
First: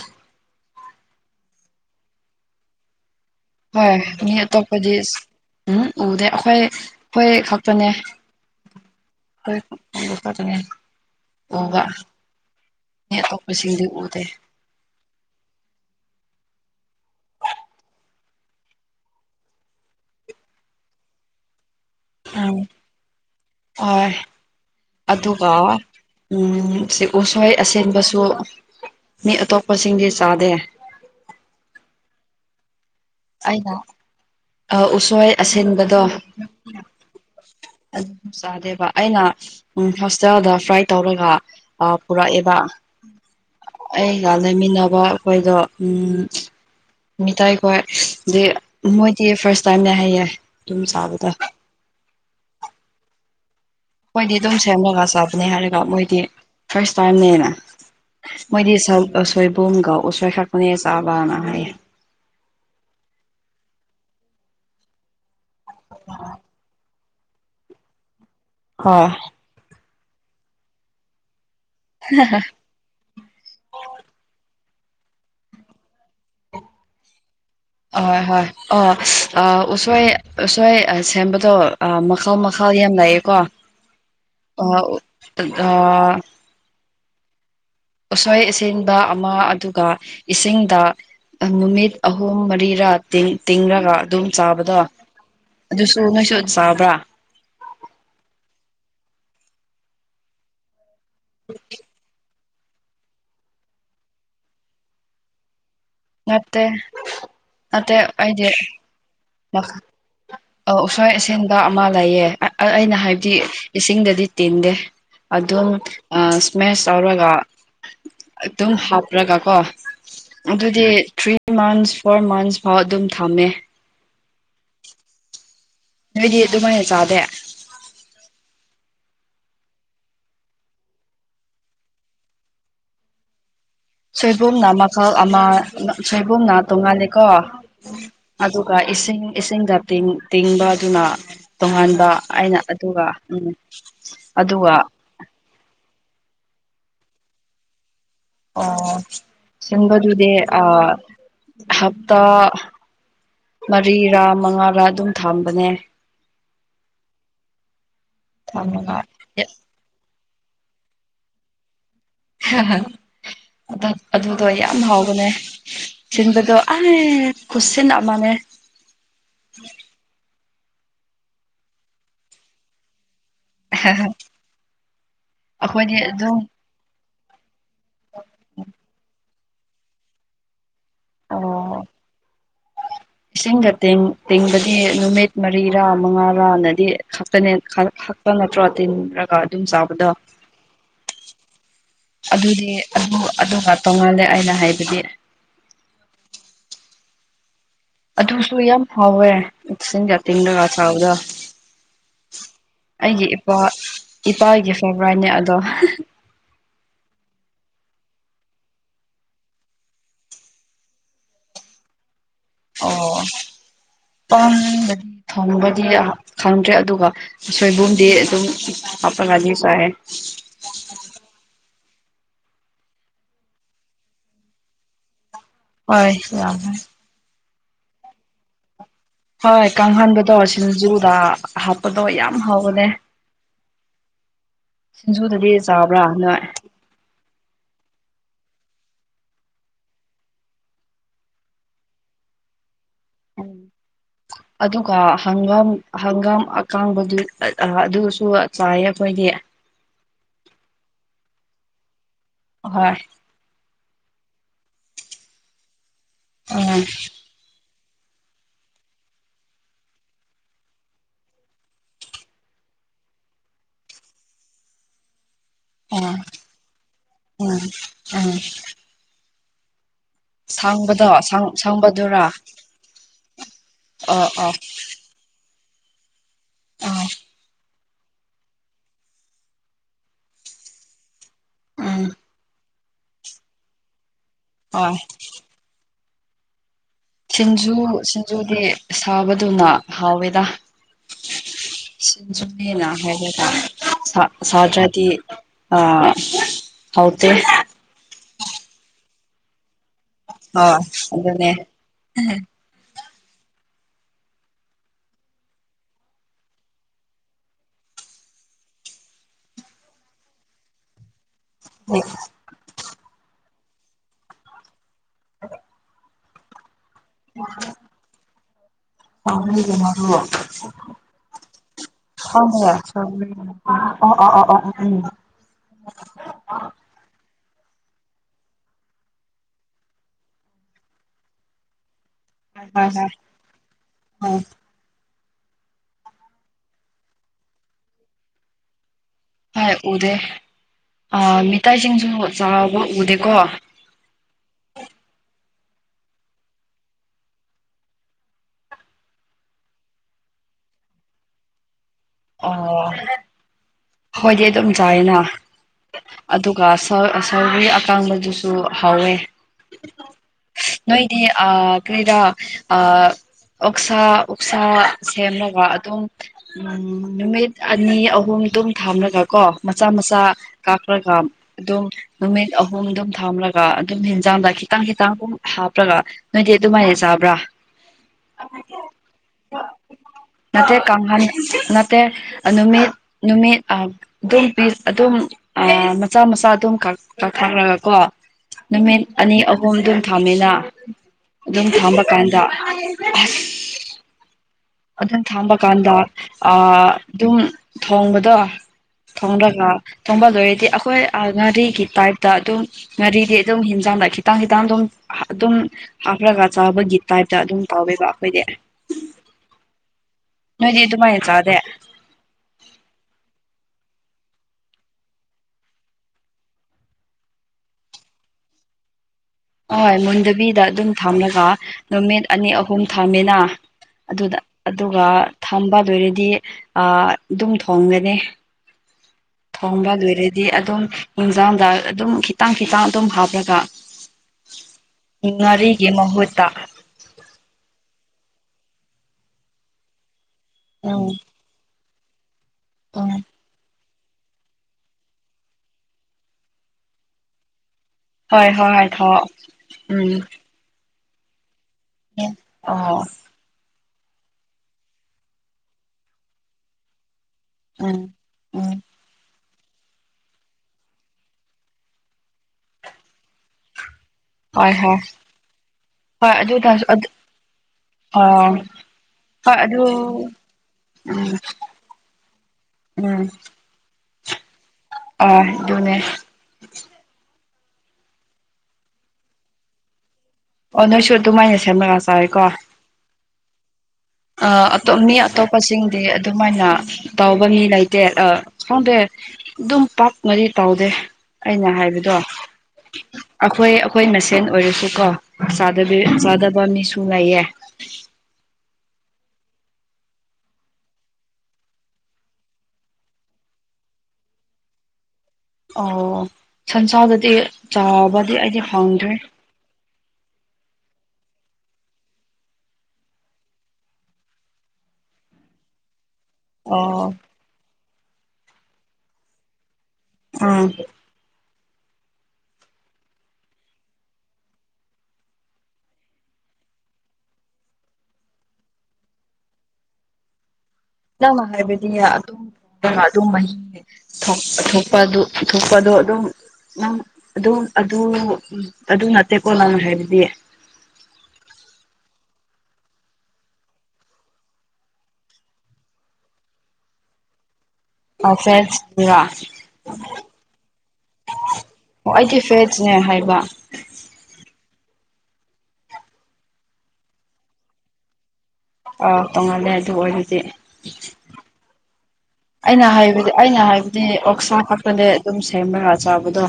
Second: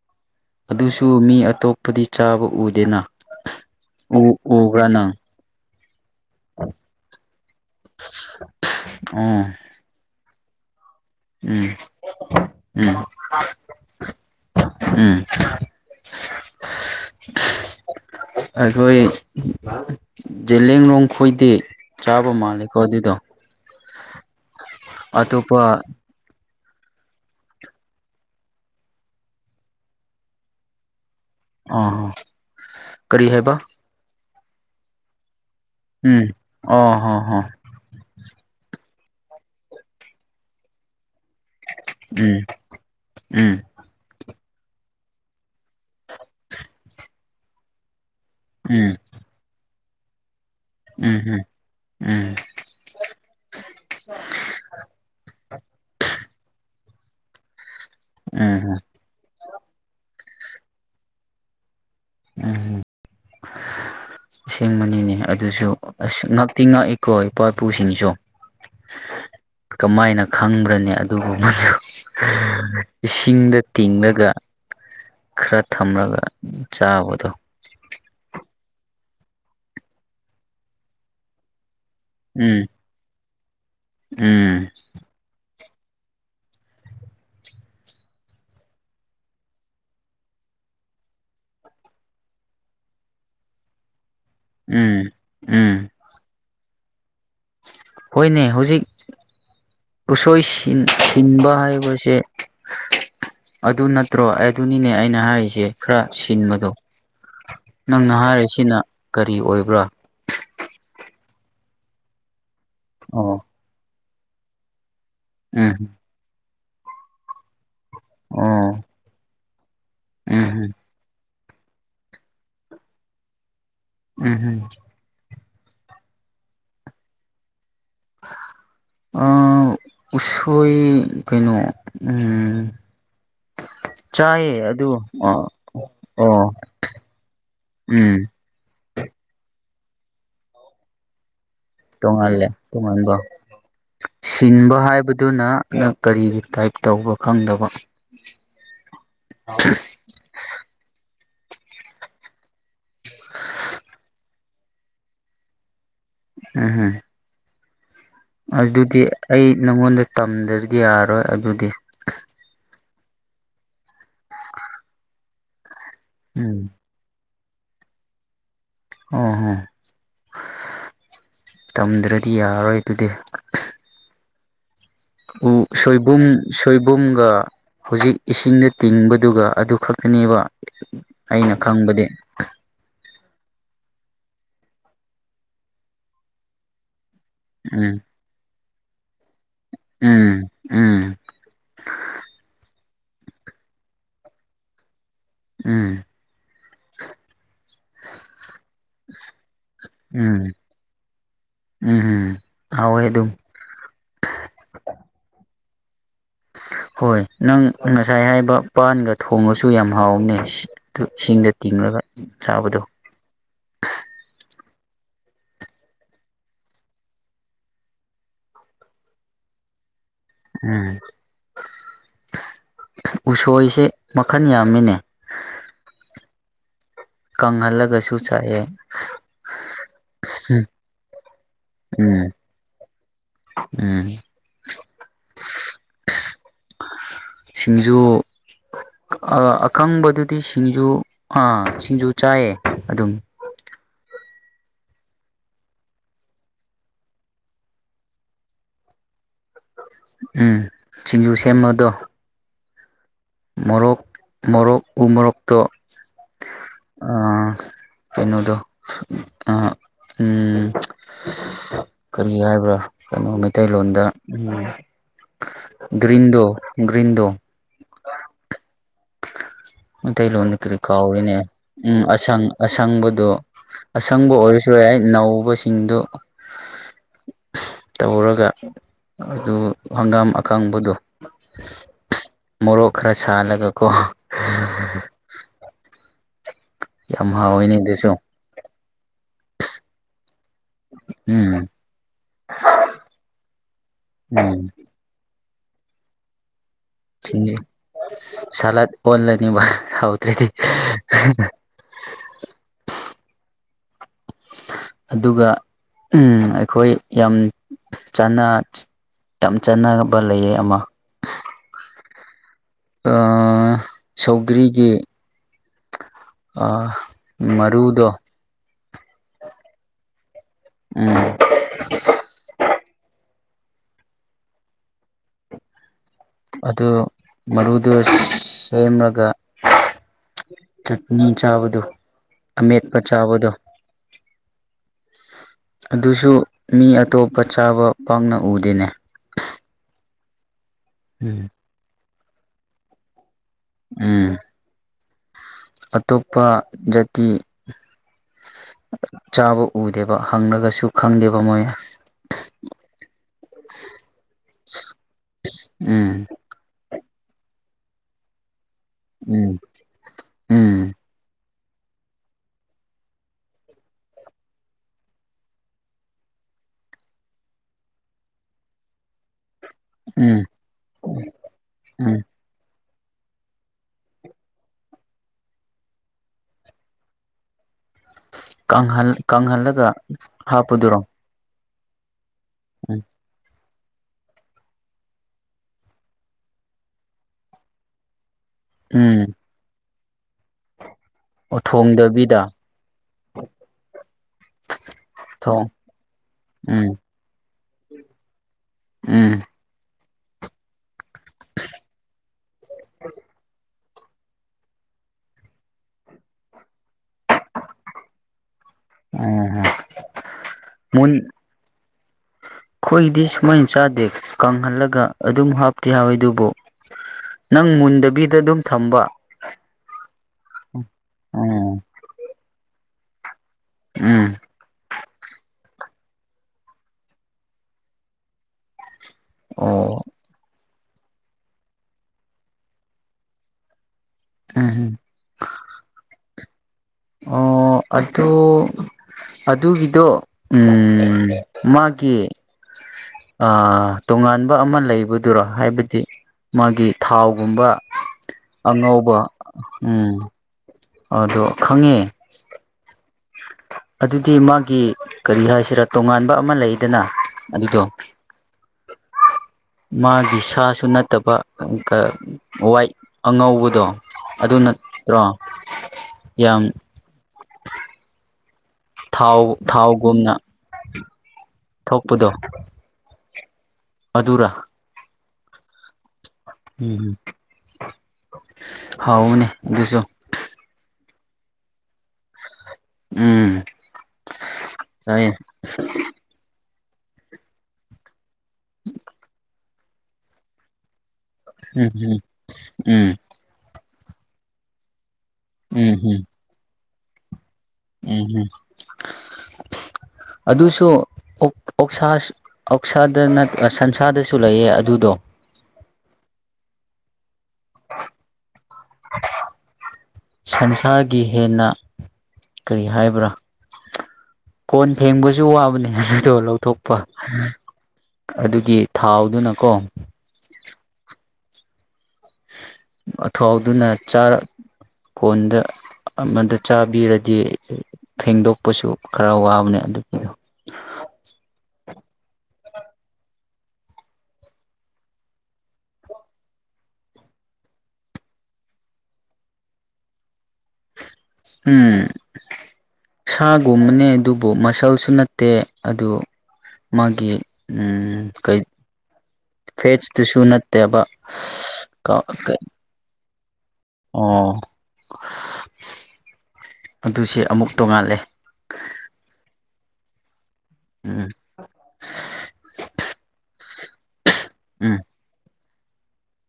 ꯑꯗꯨꯁꯨ ꯃꯤ ꯑꯇꯣꯞꯄꯗꯤ ꯆꯥꯕ ꯎꯗꯦꯅ ꯍꯣꯏ ꯃꯤ ꯎ ꯎꯕ꯭ꯔꯥ ꯑꯇꯣꯞꯄꯗꯤ ꯅꯪ ꯎꯝ ꯎꯗꯦ ꯑꯩꯈꯣꯏ ꯑꯩꯈꯣꯏ ꯈꯛꯇꯅꯦ ꯑꯣ [UNINTELLIGIBLE] ꯈꯛꯇꯅꯦ ꯎꯝ ꯎꯕ ꯎꯝ ꯃꯤ ꯑꯇꯣꯞꯄꯁꯤꯡꯗꯤ ꯎꯗꯦ ꯎꯝ ꯑꯩꯈꯣꯏ ꯖꯦꯂꯤꯌꯥꯡꯂꯣꯡ ꯈꯣꯏꯗꯤ ꯆꯥꯕ ꯃꯥꯜꯂꯦꯀꯣ ꯑꯗꯨꯗꯣ ꯍꯣꯢ ꯑꯗꯨꯒ ꯑꯇꯣꯞꯄ ꯎꯝ ꯁꯤ ꯎꯁꯣꯏ ꯑꯁꯦꯡꯕꯁꯨ ꯃꯤ ꯑꯇꯣꯞꯄꯁꯤꯡꯗꯤ ꯆꯥꯗꯦ ꯎꯝ ꯀꯔꯤ ꯍꯥꯏꯕ ꯑꯩꯅ ꯎꯁꯣꯏ ꯑꯁꯦꯟꯕ ꯎꯝ ꯑꯣ ꯍ ꯍ ꯑꯗꯨ ꯆꯥꯗꯦꯕ ꯑꯩꯅ ꯍꯣꯁꯇꯦꯜꯗ ꯐ꯭ꯔꯥꯏ ꯇꯧꯔꯒ ꯑꯥ ꯎꯝ ꯄꯨꯔꯛꯑꯦꯕ ꯎꯝ ꯑꯩꯒ ꯂꯩꯃꯤꯟꯅꯕ ꯑꯩꯈꯣꯏꯗꯣ ꯎꯝ ꯃꯤꯇꯩꯥꯈꯣꯏ ꯑ ꯎꯝ ꯃꯣꯏꯗꯤ ꯐꯥꯔꯁ ꯇꯥꯏꯝꯅꯦ ꯍꯥꯏꯌꯦ ꯑꯗꯨꯝ ꯎꯝ ꯆꯥꯕꯗꯣ ꯍꯨꯝ ꯎꯝ ꯑꯩꯈꯣꯢꯗꯤ ꯑꯗꯨꯝ ꯁꯦꯝꯃꯒ ꯆꯥꯕꯅꯦ ꯍꯥꯏꯔꯒ ꯃꯣꯏꯗꯤ ꯐꯥꯔꯁ ꯇꯥꯏꯝꯅꯦꯅ ꯃꯣꯏꯗꯤ ꯎꯝ ꯁꯧ ꯑ ꯁꯣꯏꯕꯨꯝꯒꯥ ꯎꯁꯣꯏ ꯈꯛꯇꯅꯦ ꯆꯥꯕꯅ ꯍꯥꯏꯌꯦ ꯎꯝ ꯍꯨꯝ ꯑꯁꯦꯡꯕꯅꯤꯅꯦ ꯑꯗꯨꯁꯨ ꯑꯁ ꯉꯥꯛꯇꯤ ꯉꯥꯛꯏꯀꯣ ꯏꯄꯥ ꯏꯄꯨꯁꯤꯡꯁꯨ ꯍꯣꯢ ꯀꯃꯥꯏꯅ ꯈꯪꯒꯅꯤ ꯑꯗꯨꯒꯨꯝꯕꯗꯨ ꯏꯁꯤꯡꯗ ꯇꯤꯡꯂꯒ ꯈꯔ ꯊꯝꯂꯒ ꯆꯥꯕꯗꯣ ꯑꯣꯏ ꯍꯣꯏ ꯑꯥ ꯎꯁꯣꯏ ꯎꯁꯣꯏ ꯁꯦꯝꯕꯗꯣ ꯃꯈꯥꯎ ꯎꯝ ꯃꯈꯥꯎ ꯌꯥꯝ ꯂꯥꯛꯑꯦꯀꯣ ꯎꯝ ꯎꯁꯣꯏ ꯑꯁꯤꯟꯕ ꯑꯃ ꯑꯗꯨꯒ ꯏꯁꯤꯡꯗ ꯅꯨꯃꯤꯠ ꯑꯍꯨꯝ ꯃꯔꯤꯔꯥ ꯇꯤꯡ ꯇꯤꯡꯔꯒ ꯑꯗꯨꯝ ꯆꯥꯕꯗꯣ ꯎꯝ ꯎꯝ ꯑꯗꯨꯁꯨ ꯅꯣꯏꯁꯨ ꯆꯥꯕ꯭ꯔꯥ ꯍꯣꯏꯅꯦ ꯍꯧꯖꯤꯛ ꯎꯁꯣꯏ ꯁꯤꯟꯕ ꯍꯥꯏꯕꯁꯦ ꯑꯗꯨ ꯅꯠꯇ꯭ꯔꯣ ꯑꯗꯨꯅꯤꯅꯦ ꯑꯩꯅ ꯍꯥꯏꯔꯤꯁꯦ ꯈꯔ ꯅꯠꯇꯦ ꯁꯤꯟꯕꯗꯣ ꯅꯠꯇꯦ ꯅꯪꯅ ꯍꯥꯏꯔꯤꯁꯤꯅ ꯀꯔꯤ ꯑꯣꯏꯕ꯭ꯔꯥ ꯑꯥ ꯎꯁꯣꯏ ꯑꯁꯦꯟꯕ ꯑꯃ ꯂꯩꯌꯦ ꯑꯩꯅ ꯍꯥꯏꯕꯗꯤ ꯑꯣ ꯏꯁꯤꯡꯗꯗꯤ ꯇꯤꯟꯗꯦ ꯑꯗꯨꯝ ꯎꯝ ꯁꯃꯦꯁ ꯇꯧꯔꯒ ꯑꯣ ꯑꯗꯨꯝ ꯍꯥꯞꯔꯒ ꯀꯣ ꯎꯝ ꯑꯗꯨꯗꯤ ꯊ꯭ꯔꯤ ꯃꯟꯁ ꯐꯣꯔ ꯃꯟꯁ ꯐꯥꯎ ꯑꯗꯨꯝ ꯊꯝꯃꯦ ꯎꯝ ꯍꯝ [UNINTELLIGIBLE] ꯅꯣꯏꯗꯤ ꯑꯗꯨꯃꯥꯏꯅ ꯆꯥꯗꯦ ꯑꯥ ꯎꯁꯣꯏ ꯀꯩꯅꯣ ꯎꯝ [UNINTELLIGIBLE] ꯆꯥꯏꯌꯦ ꯁꯣꯏꯕꯨꯝꯅ ꯑꯗꯨ ꯃꯈꯜ ꯑꯃ ꯑꯣ ꯑꯣ ꯁꯣꯏꯕꯨꯝꯅ ꯇꯣꯡꯉꯥꯂꯦꯀꯣ ꯎꯝ ꯑꯗꯨꯒ ꯏꯁꯤꯡ ꯏꯁꯤꯡꯗ ꯇꯤꯡꯕ ꯑꯗꯨꯅ ꯇꯣꯉꯥꯟꯕ ꯇꯣꯡꯉꯥꯜꯂꯦ ꯑꯩꯅ ꯑꯗꯨꯒ ꯇꯣꯉꯥꯟꯕ ꯎꯝ ꯑꯗꯨꯒ ꯁꯤꯟꯕ ꯍꯥꯏꯕꯗꯨꯅ ꯅ ꯀꯔꯤꯒꯤ ꯇꯥꯏꯞ ꯇꯧꯕ ꯈꯪꯗꯕ ꯑꯣ ꯁꯤꯟꯕꯗꯨꯗꯤ ꯑꯥ ꯍꯞꯇꯥ ꯃꯔꯤꯔꯥ ꯃꯉꯥꯔꯥ ꯑꯗꯨꯝ ꯊꯝꯕꯅꯦ ꯎꯝ ꯍꯝ ꯑꯗꯨꯗꯤ ꯊꯝꯃꯒ ꯑꯩ ꯅꯪꯉꯣꯟꯗ ꯇꯝꯗ꯭ꯔꯗꯤ ꯌꯥꯔꯣꯏ ꯑꯗꯨꯗꯤ ꯑꯗꯨꯗꯣ ꯌꯥꯝ ꯍꯥꯎꯕꯅꯦ ꯁꯤꯟꯕꯗꯣ ꯎꯝ ꯑꯁ ꯍ ꯈꯨꯁꯤꯟ ꯑꯃꯥꯅꯦ ꯑꯣꯍꯣ ꯇꯝꯗ꯭ꯔꯗꯤ ꯌꯥꯔꯣꯏ ꯑꯗꯨꯗꯤ ꯍ [UNINTELLIGIBLE] ꯎꯝ ꯁꯣꯏꯕꯨꯝ ꯁꯣꯏꯕꯨꯝꯒ ꯍꯧꯖꯤꯛ ꯏꯁꯤꯡꯗ ꯇꯤꯡꯕꯗꯨꯒ ꯑꯗꯨ ꯈꯛ ꯑꯅꯦꯕ ꯑꯩꯅ ꯈꯪꯕꯗꯤ ꯏꯁꯤꯡꯗ ꯇꯦꯡ ꯇꯤꯡꯕꯗꯤ ꯅꯨꯃꯤꯠ ꯃꯔꯤꯔꯥ ꯃꯉꯥꯔꯥꯅꯗꯤ ꯈꯛꯇꯅꯦ ꯎꯝ ꯆꯪ ꯅꯠꯇ꯭ꯔꯣ ꯇꯤꯟꯔꯒ ꯑꯗꯨꯝ ꯆꯥꯕꯗ ꯎꯝ ꯎꯝ ꯑꯗꯨꯗꯤ ꯑꯗꯨ ꯑꯗꯨꯒ ꯇꯣꯡꯉꯥꯜꯂꯦ ꯑꯩꯅ ꯍꯥꯏꯕꯗꯤ ꯎꯝ ꯑꯗꯨꯁꯨ ꯌꯥꯝ ꯍꯥꯎꯋꯦ ꯏꯁꯤꯡꯗ ꯎꯝ ꯇꯤꯡꯔꯒ ꯆꯥꯕꯗꯣ ꯎꯝ ꯍꯥꯎꯏ ꯑꯗꯨꯝ ꯏ ꯏꯄꯥꯒꯤ ꯐꯦꯕ꯭ꯔꯥꯏꯠꯅꯦ ꯑꯗꯣ ꯍꯣꯏ ꯅꯪ ꯉꯁꯥꯏ ꯍꯥꯏꯕ ꯄꯥꯟꯒ ꯊꯣꯡꯉꯁꯨ ꯌꯥꯝ ꯍꯥꯎꯅꯦ ꯇꯨ ꯏꯁꯤꯡꯗ ꯇꯤꯡꯔꯒ ꯆꯥꯕꯗ ꯑꯣ ꯄꯥꯟꯒ ꯊꯣꯡꯕꯗꯤ ꯈꯪꯗ꯭ꯔꯦ ꯑꯗꯨꯒ ꯁꯣꯏꯕꯨꯝꯗꯤ ꯑꯗꯨꯝ ꯍꯥꯥꯡꯒꯥꯗꯤꯁꯨ ꯍꯥꯏ ꯎꯝ ꯎꯁꯣꯏꯁꯦ ꯃꯈꯟ ꯌꯥꯝꯃꯤꯅꯦ ꯍꯣꯏ ꯌꯥꯝꯃꯦ ꯀꯪꯍꯜꯂꯒꯁꯨ ꯆꯥꯏꯑ ꯍꯣꯏ ꯀꯥꯡꯍꯟꯕꯗꯣ ꯁꯤꯡꯖꯨꯗꯥ ꯍꯥꯞꯄꯗꯣ ꯎꯝ ꯌꯥꯝ ꯍꯥꯎꯕꯅꯦ ꯎꯝ ꯁꯤꯡꯖꯨꯗꯗꯤ ꯆꯥꯕ꯭ꯔꯥ ꯅꯣꯏ ꯁꯤꯡꯖꯨ ꯑꯀꯪꯕꯗꯨꯗꯤ ꯁꯤꯡꯖꯨ ꯑꯥ ꯁꯤꯡꯖꯨ ꯆꯥꯏꯌꯦ ꯑꯗꯨꯝ ꯑꯗꯨꯒ ꯍꯪꯒꯥꯝ ꯍꯪꯒꯥꯝ ꯑꯀꯥꯡꯕꯗꯨ ꯑꯗꯨꯁꯨ ꯆꯥꯏꯌꯦ ꯑꯩꯈꯣꯏꯗꯤ ꯎꯝ ꯁꯤꯡꯖꯨ ꯁꯦꯝꯃꯗꯣ ꯍꯣꯏ ꯃꯣꯔꯣꯛ ꯃꯣꯔꯣꯛ ꯎ ꯃꯣꯔꯣꯛꯇ ꯑ ꯀꯩꯅꯣꯗꯣ ꯎ ꯑꯥ ꯎꯝ ꯀꯔꯤ ꯍꯥꯏꯕ꯭ꯔꯥ ꯀꯩꯅꯣ ꯃꯩꯇꯩꯂꯣꯟꯗ ꯎꯝ ꯒ꯭ꯔꯤꯟꯗꯣ ꯒ꯭ꯔꯤꯟꯗꯣ ꯎꯝ ꯎꯝ ꯃꯩꯇꯩꯂꯣꯟꯗ ꯀꯔꯤ ꯁꯥꯡꯕꯗꯣ ꯀꯥꯎꯔꯤꯅꯦ ꯎꯝ ꯁꯥꯡꯕꯗꯨꯔꯥ ꯑꯁꯪ ꯑꯁꯪꯕꯗꯣ ꯑꯣ ꯑꯁꯪꯕ ꯑꯣ ꯑꯣꯏꯔꯁꯨ ꯌꯥꯏ ꯅꯧꯕꯁꯤꯡꯗꯨ ꯑ ꯇꯧꯔꯒ ꯑꯗꯨ ꯍꯪꯒꯥꯝ ꯑꯀꯪꯕꯗꯣ ꯑꯝ ꯃꯣꯔꯣꯛ ꯈꯔ ꯁꯥꯍꯜꯂꯒꯀꯣ ꯑꯥꯏ ꯌꯥꯝ ꯍꯥꯎꯋꯤꯅꯦ ꯁꯤꯡꯖꯨ ꯑꯗꯨꯁꯨ ꯁꯤꯡꯖꯨꯗꯤ ꯁꯥꯕꯗꯨꯅ ꯍꯥꯎꯋꯦꯗ ꯎꯝ ꯁꯤꯡꯖꯨꯅꯦꯅ ꯍꯥꯏꯔꯗ ꯎꯝ ꯁꯥꯇ꯭ꯔꯗꯤ ꯑꯥ ꯁꯤꯡꯖꯨ ꯁꯂꯥꯗ ꯑꯣꯜꯂꯅꯤꯕ ꯍꯥꯎꯗ꯭ꯔꯗꯤ ꯎꯝ ꯑꯗꯨꯒ ꯎꯝ ꯑꯩꯈꯣꯏ ꯌꯥꯝ ꯆꯥꯅ ꯌꯥꯝ ꯆꯥꯟꯅꯕ ꯂꯩꯌꯦ ꯑꯃ [UNINTELLIGIBLE] ꯑ ꯁꯧꯒ꯭ꯔꯤꯗꯤ [INAUDIBLE] ꯑ ꯃꯔꯨꯗꯣ ꯑꯍꯨꯝꯒꯤ ꯃꯔꯨ ꯎꯝ [UNINTELLIGIBLE] ꯑꯗꯨ ꯃꯔꯨꯗꯨ ꯁꯦꯝꯃꯒ ꯆꯠꯅꯤ ꯆꯥꯕꯗꯣ ꯍꯣꯏ ꯑꯃꯦꯠꯄ ꯍꯣꯏ ꯆꯥꯕꯗꯣ ꯎꯝ ꯑꯗꯨꯁꯨ ꯃꯤ ꯑꯇꯣꯞꯄ ꯆꯥꯕ ꯄꯥꯛꯅ ꯎꯗꯦꯅꯦ ꯍꯣꯏ ꯎꯗꯦ ꯑ ꯎꯝ ꯃꯤꯇꯩꯁꯤꯡꯁꯨ ꯆꯥꯕ ꯎꯗꯦꯀꯣ ꯎꯝ ꯑꯇꯣꯞꯄ ꯖꯥꯇꯤ ꯆꯥꯕ ꯎꯗꯦꯕ ꯍꯪꯂꯒꯁꯨ ꯈꯪꯗꯦꯕ ꯃꯣꯏꯅ ꯑꯣ ꯈꯣꯏꯗꯤ ꯑꯗꯨꯝ ꯆꯥꯏꯌꯦꯅ ꯎꯝ ꯑꯗꯨꯛ ꯒ ꯑꯁꯔ ꯁꯧꯒ꯭ꯔꯤ ꯑꯀꯥꯡꯕꯗꯨꯁꯨ ꯍꯥꯎꯋꯦ ꯎꯝ ꯎꯝ ꯅꯣꯏꯗꯤ ꯑꯥ ꯀꯔꯤꯔꯥ ꯑꯥ ꯑꯣꯛꯁꯥ ꯑꯣꯛꯁꯥ ꯁꯦꯝꯂꯒ ꯑꯗꯨꯝ ꯎꯝ ꯅꯨꯃꯤꯠ ꯑꯅꯤ ꯑꯍꯨꯝ ꯑꯗꯨꯝ ꯊꯥꯝꯂꯒ ꯀꯣ ꯃꯆꯥ ꯃꯆꯥ ꯎꯝ ꯀꯥꯛꯈ꯭ꯔꯒ ꯑꯗꯨꯝ ꯎꯝ ꯅꯨꯃꯤꯠ ꯑꯍꯨꯝ ꯑꯗꯨꯝ ꯊꯝꯂꯒ ꯑꯗꯨꯝ ꯍꯟꯖꯥꯡꯗ ꯈꯤꯇꯪ ꯈꯤꯇꯪ ꯑꯗꯨꯝ ꯍꯥꯞꯄꯒ ꯅꯣꯏꯗꯤ ꯑꯗꯨꯃꯥꯏꯅ ꯆꯥꯕ꯭ꯔꯥ ꯀꯪꯍꯜ ꯀꯪꯍꯜꯂꯒ ꯅꯠꯇꯦ ꯍꯥꯞꯄꯗꯨꯔꯣ ꯀꯥꯡꯍꯟ ꯅꯠꯇꯦ ꯅꯨꯃꯤꯠ ꯎꯝ ꯅꯨꯃꯤꯠ ꯑꯗꯨꯝ ꯄꯤꯁ ꯑꯗꯨꯝ ꯑꯥ ꯃꯆꯥ ꯃꯆꯥ ꯑꯗꯨꯝ ꯀꯛ ꯀꯛꯊꯔꯒ ꯀꯣ ꯅꯨꯃꯤꯠ ꯎꯝ ꯑꯅꯤ ꯑꯍꯨꯝ ꯑꯗꯨꯝ ꯊꯝꯃꯤꯅ ꯑꯣ ꯑꯗꯨꯝ ꯊꯥꯝꯕ ꯀꯥꯟꯗ ꯊꯣꯡꯗꯕꯤꯗ ꯑꯁ ꯑꯗꯨꯝ ꯊꯝꯕ ꯊꯣꯡ ꯀꯥꯟꯗ ꯑꯥ ꯎꯝ ꯑꯗꯨꯝ ꯊꯣꯡꯕꯗꯣ ꯎꯝ ꯊꯣꯡꯔꯒ ꯊꯣꯡꯕ ꯂꯣꯏꯔꯗꯤ ꯑꯩꯈꯣꯏ ꯑ ꯉꯥꯔꯤꯒꯤ ꯇꯥꯏꯞꯇ ꯑꯗꯨꯝ ꯉꯥꯔꯤꯗꯤ ꯑꯗꯨꯝ ꯍꯦꯟꯖꯥꯡꯗ ꯈꯤꯠ ꯇꯥꯡꯉꯤ ꯇꯥꯡꯗꯣ ꯑꯗꯨꯝ ꯍꯥꯞꯔꯒ ꯆꯥꯕꯒꯤ ꯇꯥꯏꯞꯇ ꯑꯗꯨꯝ ꯇꯧꯋꯦꯕ ꯑꯩꯈꯣꯏꯗꯤ ꯑ ꯅꯣꯏꯗꯤ ꯃꯎꯟ ꯑꯗꯨꯃꯥꯏꯅ ꯆꯥꯗꯦ ꯈꯣꯢꯗꯤ ꯁꯨ ꯃꯣꯏꯅ ꯆꯥꯗꯦ ꯀꯪꯍꯜꯂꯒ ꯑꯗꯨꯝ ꯍꯥꯞꯇꯦ ꯍꯥꯎꯏ ꯑꯗꯨꯕꯨ ꯅꯪ ꯃꯨꯟꯗꯕꯤꯗ ꯑꯗꯨꯝ ꯊꯝꯕ ꯍꯣꯏ ꯃꯨꯟꯗꯕꯤꯗ ꯑꯗꯨꯝ ꯊꯝꯂꯒ ꯎꯝ ꯅꯨꯃꯤꯠ ꯑꯅꯤ ꯑꯍꯨꯝ ꯊꯝꯃꯤꯅ ꯎꯝ ꯑꯗꯨꯗ ꯑꯗꯨꯒ ꯊꯝꯕ ꯂꯣꯏꯔꯗꯤ ꯑꯥ ꯑꯗꯨꯝ ꯊꯣꯡꯒꯅꯤ ꯊꯣꯡꯕ ꯑꯣ ꯂꯣꯏꯔꯗꯤ ꯑꯗꯨꯝ ꯌꯦꯟꯖꯥꯡꯗ ꯑꯗꯨꯝ ꯈꯤꯇꯪ ꯈꯤꯇꯪ ꯑꯗꯨꯝ ꯍꯥꯞꯂꯒ ꯎꯝ ꯍꯝ ꯉꯔꯤꯒꯤ ꯃꯍꯨꯠꯇ ꯑꯣ ꯑꯗꯨ ꯑꯗꯨꯒꯤꯗꯣ ꯎꯝ ꯃꯥꯒꯤ ꯎꯝ ꯑꯥ ꯇꯣꯉꯥꯟꯕ ꯑꯃ ꯂꯩꯕꯗꯨꯔꯣ ꯍꯥꯏꯕꯗꯤ ꯃꯥꯒꯤ ꯊꯥꯎꯒꯨꯝꯕ ꯍꯣꯏ ꯍꯣꯏ ꯍꯣꯏ ꯑꯉꯧꯕ ꯊꯣꯛꯑꯣ ꯎꯝ ꯑꯗꯣ ꯈꯪꯉꯦ ꯑꯥ ꯑꯗꯨꯗꯤ ꯃꯥꯒꯤ ꯀꯔꯤ ꯍꯥꯏꯁꯤꯔꯥ ꯇꯣꯉꯥꯟꯕ ꯑꯃ ꯂꯩꯗꯅ ꯑꯗꯨꯗꯣ ꯎꯝ ꯎꯝ ꯃꯥꯒꯤ ꯁꯥꯁꯨ ꯅꯠꯇꯕ ꯀ ꯋꯥꯏꯠ ꯑꯉꯧꯕꯗꯣ ꯑꯗꯨ ꯍꯣꯏ ꯍꯣꯏ ꯅꯠꯇ꯭ꯔꯣ ꯍꯣꯏ ꯑꯗꯨ ꯌꯥꯝ ꯇꯁꯨ ꯑꯗꯨ ꯑꯣ ꯊꯥꯎ ꯍꯣꯏ ꯑꯗꯨ ꯊꯥꯎꯒꯨꯝꯅ ꯎꯝ ꯊꯣꯛꯄꯗꯣ ꯎꯝ ꯑꯗꯨꯔꯥ ꯑ ꯑꯗꯨꯅꯦ ꯎꯝ ꯍꯥꯎꯅꯦ ꯑꯗꯨꯁꯨ ꯑꯣ ꯅꯣꯏꯁꯨ ꯑꯗꯨꯃꯥꯏꯅ ꯁꯦꯝꯔꯒ ꯆꯥꯏꯌꯦꯀꯣ ꯎꯝ ꯑ ꯑꯇꯣ ꯃꯤ ꯆꯥꯏꯌꯦ ꯑꯇꯣꯞꯄꯁꯤꯡꯗꯤ ꯑꯗꯨꯃꯥꯏꯅ ꯇꯧꯕ ꯃꯤ ꯂꯩꯇꯦ ꯑ ꯈꯪꯗꯦ ꯑꯗꯨꯝ ꯄꯥꯛ ꯃꯔꯤ ꯇꯥꯎꯗꯦ ꯑꯩꯅ ꯎꯝ ꯍꯥꯏꯕꯗꯣ ꯎꯝ ꯑꯩꯈꯣꯏ ꯑꯩꯈꯣꯏ ꯃꯁꯦꯟ ꯑꯣꯏꯔꯁꯨ ꯀꯣ ꯎꯝ ꯆꯥꯗꯕꯤ ꯎꯝ ꯎꯝ ꯆꯥꯗꯕ ꯃꯤꯁꯨ ꯂꯩꯌꯦ ꯎꯝ [INAUDIBLE] ꯑꯗꯨꯁꯨ ꯑꯣꯛ ꯑꯣꯛꯁꯥꯁꯨ ꯑꯣꯛꯁꯥꯗ ꯅꯠ ꯁꯟꯁꯥꯗꯁꯨ ꯂꯩꯌꯦ ꯑꯗꯨꯗꯣ ꯑꯣ ꯁꯟꯁꯥꯗꯗꯤ ꯆꯥꯕꯗꯤ ꯑꯩꯗꯤ ꯐꯪꯗ꯭ꯔꯦ ꯁꯪꯁꯥꯔꯒꯤ ꯍꯦꯟꯅ ꯀꯔꯤ ꯍꯥꯏꯕ꯭ꯔꯥ ꯀꯣꯟ ꯐꯦꯡꯕꯁꯨ ꯋꯥꯕꯅꯦ ꯣ ꯂꯧꯊꯣꯛꯄ ꯑꯣ ꯑꯗꯨꯒꯤ ꯊꯥꯎꯗꯨꯅꯀꯣ ꯎꯝ ꯑꯊꯥꯎꯗꯨꯅ ꯆꯥꯔ ꯀꯣꯟꯗ ꯑꯃꯗ ꯆꯥꯕꯤꯔꯗꯤ ꯐꯦꯡꯗꯣꯛꯄꯁꯨ ꯈꯔ ꯋꯥꯕꯅꯦ ꯑꯗꯨꯒꯤꯗꯣ ꯅꯪꯃ ꯍꯥꯏꯕꯗꯤ ꯑꯗꯨꯝ ꯑꯗꯨꯝ ꯃꯍꯤ ꯊꯣꯛ ꯊꯣꯛꯄꯗꯨ ꯐꯨꯠꯇꯣꯛꯄꯗꯣ ꯑꯗꯨꯝ ꯅꯪ ꯑꯗꯨꯝ ꯑꯗꯨ ꯑꯗꯨ ꯅꯠꯇꯦꯀꯣ ꯅꯪꯅ ꯍꯥꯏꯕꯗꯤ ꯎꯝ ꯁꯥꯒꯨꯝꯕꯅꯦ ꯑꯗꯨꯕꯨ ꯃꯁꯜꯁꯨ ꯅꯠꯇꯦ ꯑꯗꯨ ꯃꯥꯒꯤ ꯑꯁꯦ ꯁꯤꯒ ꯐꯦꯠꯁ ꯇꯨꯁꯨ ꯅꯠꯇꯕ ꯀꯣ ꯀꯩ ꯉꯥꯏ ꯍꯥꯏꯕ ꯑꯣ ꯑꯗꯨꯁꯦ ꯑꯃꯨꯛ ꯇꯣꯡꯉꯥꯜꯂꯦ ꯑꯥꯎ ꯇꯣꯡꯉꯥꯜꯂꯦ ꯑꯗꯨ ꯑꯣꯏꯔꯗꯤ ꯎꯝ ꯑꯩꯅ ꯍꯥꯏꯕꯗꯤ ꯑꯩꯅ ꯍꯥꯏꯕꯗꯤ ꯑꯣꯛꯁꯥ ꯎꯝ ꯈꯛꯇꯅꯦ ꯑꯗꯨꯝ ꯁꯦꯝꯔꯒ ꯆꯥꯕꯗꯣ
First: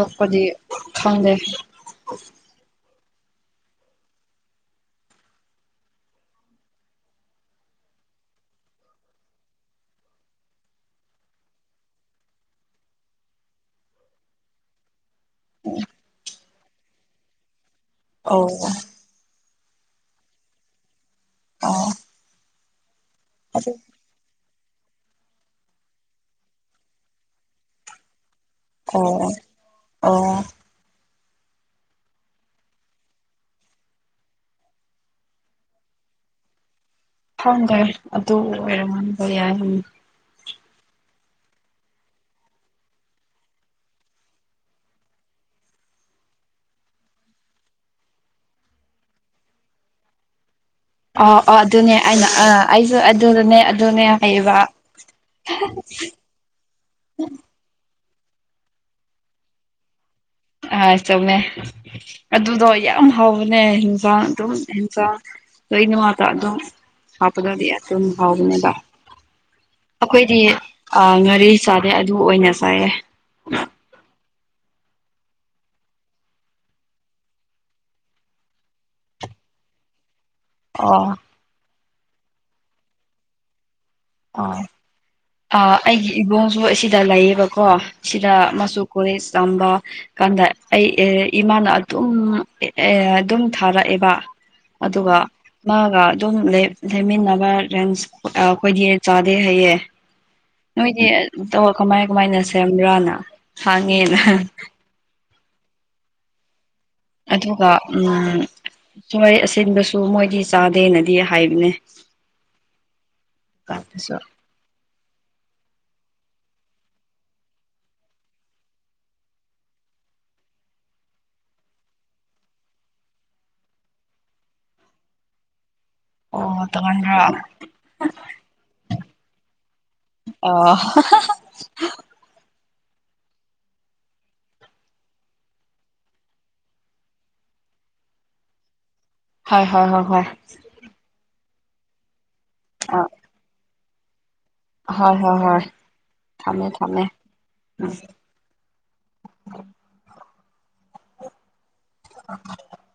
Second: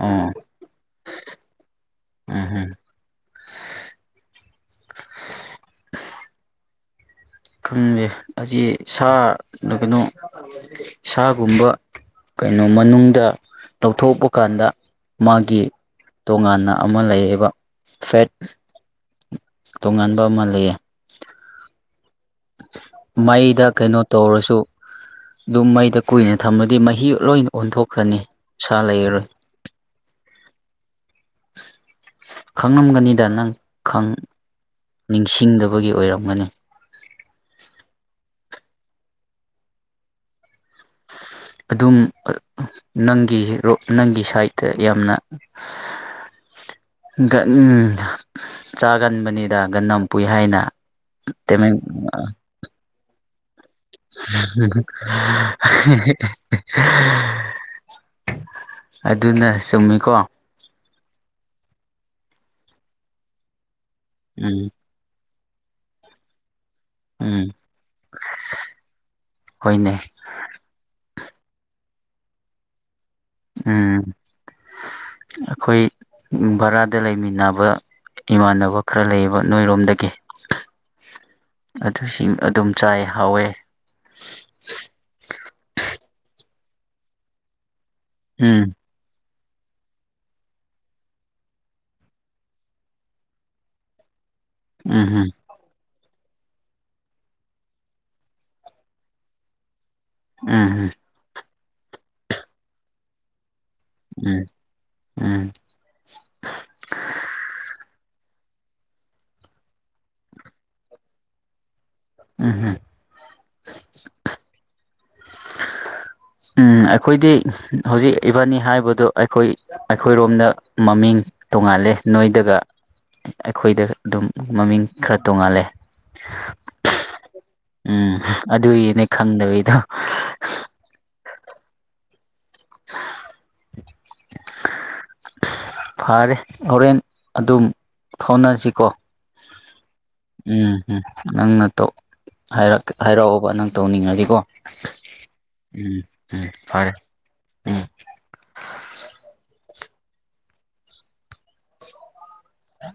ꯑꯣ ꯈꯪꯗꯦ ꯎꯝ ꯍꯝ ꯈꯪꯉꯤꯅꯦ ꯑꯁꯤ ꯁꯥ ꯅ ꯀꯩꯅꯣ ꯁꯥꯒꯨꯝꯕ ꯀꯩꯅꯣ ꯃꯅꯨꯡꯗ ꯂꯧꯊꯣꯛꯄ ꯀꯥꯟꯗ ꯃꯥꯒꯤ ꯇꯣꯉꯥꯟꯅ ꯑꯃ ꯂꯩꯌꯦꯕ ꯐꯦꯠ ꯑꯣ ꯇꯣꯉꯥꯟꯕ ꯑꯃ ꯂꯩꯌꯦ ꯑꯣ ꯃꯩꯗ ꯑꯗꯨ ꯀꯩꯅꯣ ꯇꯧꯔꯁꯨ ꯑꯗꯨꯝ ꯃꯩꯗ ꯀꯨꯏꯅ ꯊꯝꯃꯗꯤ ꯃꯍꯤ ꯂꯣꯏꯅ ꯑꯣꯟꯊꯣꯛꯈ꯭ꯔꯅꯤ ꯁꯥ ꯂꯩꯔꯔꯣꯏ ꯑꯣ ꯑꯣ ꯈꯪꯉꯝꯒꯅꯤꯗ ꯅꯪ ꯅꯤꯡꯁꯤꯡꯗꯕꯒꯤ ꯑꯣꯏꯔꯝꯒꯅꯤ ꯊꯗꯦ ꯑꯗꯨ ꯑꯣꯏꯔꯝꯃꯕ ꯌꯥꯏ ꯑꯗꯨꯝ ꯅꯪꯒꯤ ꯅꯪꯒꯤ ꯁꯥꯏꯗꯠꯇ ꯌꯥꯝꯅ ꯍꯟꯗꯛ ꯎꯝ ꯆꯥꯒꯟꯕꯅꯤꯗ ꯒꯟꯅꯝ ꯄꯨꯨꯏ ꯍꯥꯏꯅ ꯑꯣ ꯑꯣ ꯇꯃꯦꯡ ꯑꯗꯨꯅꯦ ꯑꯩꯅ ꯑ ꯑꯩꯁꯨ ꯑ ꯑꯗꯨꯗꯅꯦ ꯑꯗꯨꯅꯦ ꯍꯥꯏꯌꯦꯕ ꯑꯗꯨꯅ ꯆꯨꯝꯃꯤꯀꯣ ꯑ ꯆꯪꯃꯦ ꯑꯗꯨꯗꯣ ꯌꯥꯝ ꯍꯕꯅꯦ ꯌꯦꯟꯖꯥꯡ ꯑꯗꯨꯝ ꯎꯝ ꯏꯩꯅ ꯃꯥꯇ ꯑꯗꯨꯣ ꯎꯝ ꯍꯥꯞꯄꯗꯗꯤ ꯑꯗꯨꯝ ꯍꯥꯎꯕꯅꯦꯕ ꯍꯣꯏꯅꯦ ꯑꯩꯈꯣꯏꯗꯤ ꯑꯥ ꯉꯥꯔꯤ ꯆꯥꯗꯦ ꯑꯗꯨ ꯑꯣꯏꯅ ꯆꯥꯏꯌꯦ ꯎꯝ ꯑꯩꯈꯣꯏ ꯚꯔꯥꯗ ꯂꯩꯃꯤꯟꯅꯕ ꯏꯃꯥꯟꯅꯕ ꯈꯔ ꯂꯩꯌꯦꯕ ꯅꯣꯏꯔꯣꯝꯗꯒꯤ ꯑꯣ ꯑꯗꯨꯁꯤꯡ ꯑꯗꯨꯝ ꯆꯥꯏ ꯍꯥꯎꯋꯦ ꯑ ꯑꯩꯒꯤ ꯏꯕꯣꯡꯁꯨ ꯑꯁꯤꯗ ꯂꯩꯌꯦꯕꯀꯣ ꯁꯤꯗ ꯎꯝ ꯃꯁꯨ ꯀꯣꯏ ꯁꯝꯕ ꯀꯥꯟꯗ ꯑꯩ ꯏꯃꯥꯅ ꯑꯗꯨꯝ ꯑꯗꯨꯝ ꯊꯥꯔꯛꯑꯦꯕ ꯎꯝ ꯑꯗꯨꯒ ꯎꯝ ꯃꯥꯒ ꯑꯗꯨꯝ ꯂꯩꯃꯤꯟꯅꯕ ꯔꯦꯟꯁ ꯑꯩꯈꯣꯏꯗꯤ ꯆꯥꯗꯦ ꯍꯩꯌꯦꯦ ꯎꯝ ꯎꯝ ꯅꯣꯏꯗꯤꯧ ꯀꯃꯥꯏ ꯀꯃꯥꯏꯅ ꯁꯦꯝꯕ꯭ꯔꯥꯅ ꯍꯥꯡꯉꯦꯅ ꯎꯝ ꯎꯝ ꯑꯗꯨꯒ ꯊꯣꯏ ꯑꯁꯤꯟꯕꯁꯨ ꯃꯣꯏꯗꯤ ꯆꯥꯗꯦꯅꯗꯤ ꯍꯥꯏꯕꯅꯦ ꯎꯝ ꯍꯝ ꯇꯁꯨꯣ ꯎꯝ ꯑꯩꯈꯣꯏꯗꯤ ꯍꯧꯖꯤꯛ ꯏꯕꯥꯅꯤ ꯍꯥꯏꯕꯗꯨ ꯑꯩꯈꯣꯏ ꯑꯩꯈꯣꯏꯔꯣꯝꯗ ꯃꯃꯤꯡ ꯇꯣꯡꯉꯥꯜꯂꯦ ꯅꯣꯏꯗꯒ ꯑꯩꯈꯣꯏꯗ ꯑꯗꯨꯝ ꯃꯃꯤꯡ ꯈꯔ ꯇꯣꯡꯉꯥꯜꯂꯦ ꯑꯣ ꯇꯧꯍꯟꯕ꯭ꯔꯥ ꯎꯝ ꯑꯗꯨꯏꯅꯦ ꯈꯪꯗꯕꯤꯩꯗꯣ ꯑꯣ [INAUDIBLE] ꯐꯔꯦ ꯍꯣꯔꯦꯟ ꯑꯗꯨꯝ ꯐꯥꯎꯅꯁꯤꯀꯣ ꯍꯣꯏ ꯍꯣꯏ ꯍꯣꯏ ꯍꯣꯏ ꯎꯝ ꯎꯝ ꯅꯪꯅꯧ ꯑ ꯍꯥꯏꯔꯛꯑꯣꯕ ꯅꯪ ꯇꯧꯅꯤꯡꯉꯁꯤꯀꯣ ꯍꯣꯏ ꯍꯣꯏ ꯍꯣꯏ ꯎꯝ ꯎꯝ ꯊꯝꯃꯦ ꯐꯔꯦ ꯊꯝꯃꯦ ꯎꯝ ꯑ ꯑ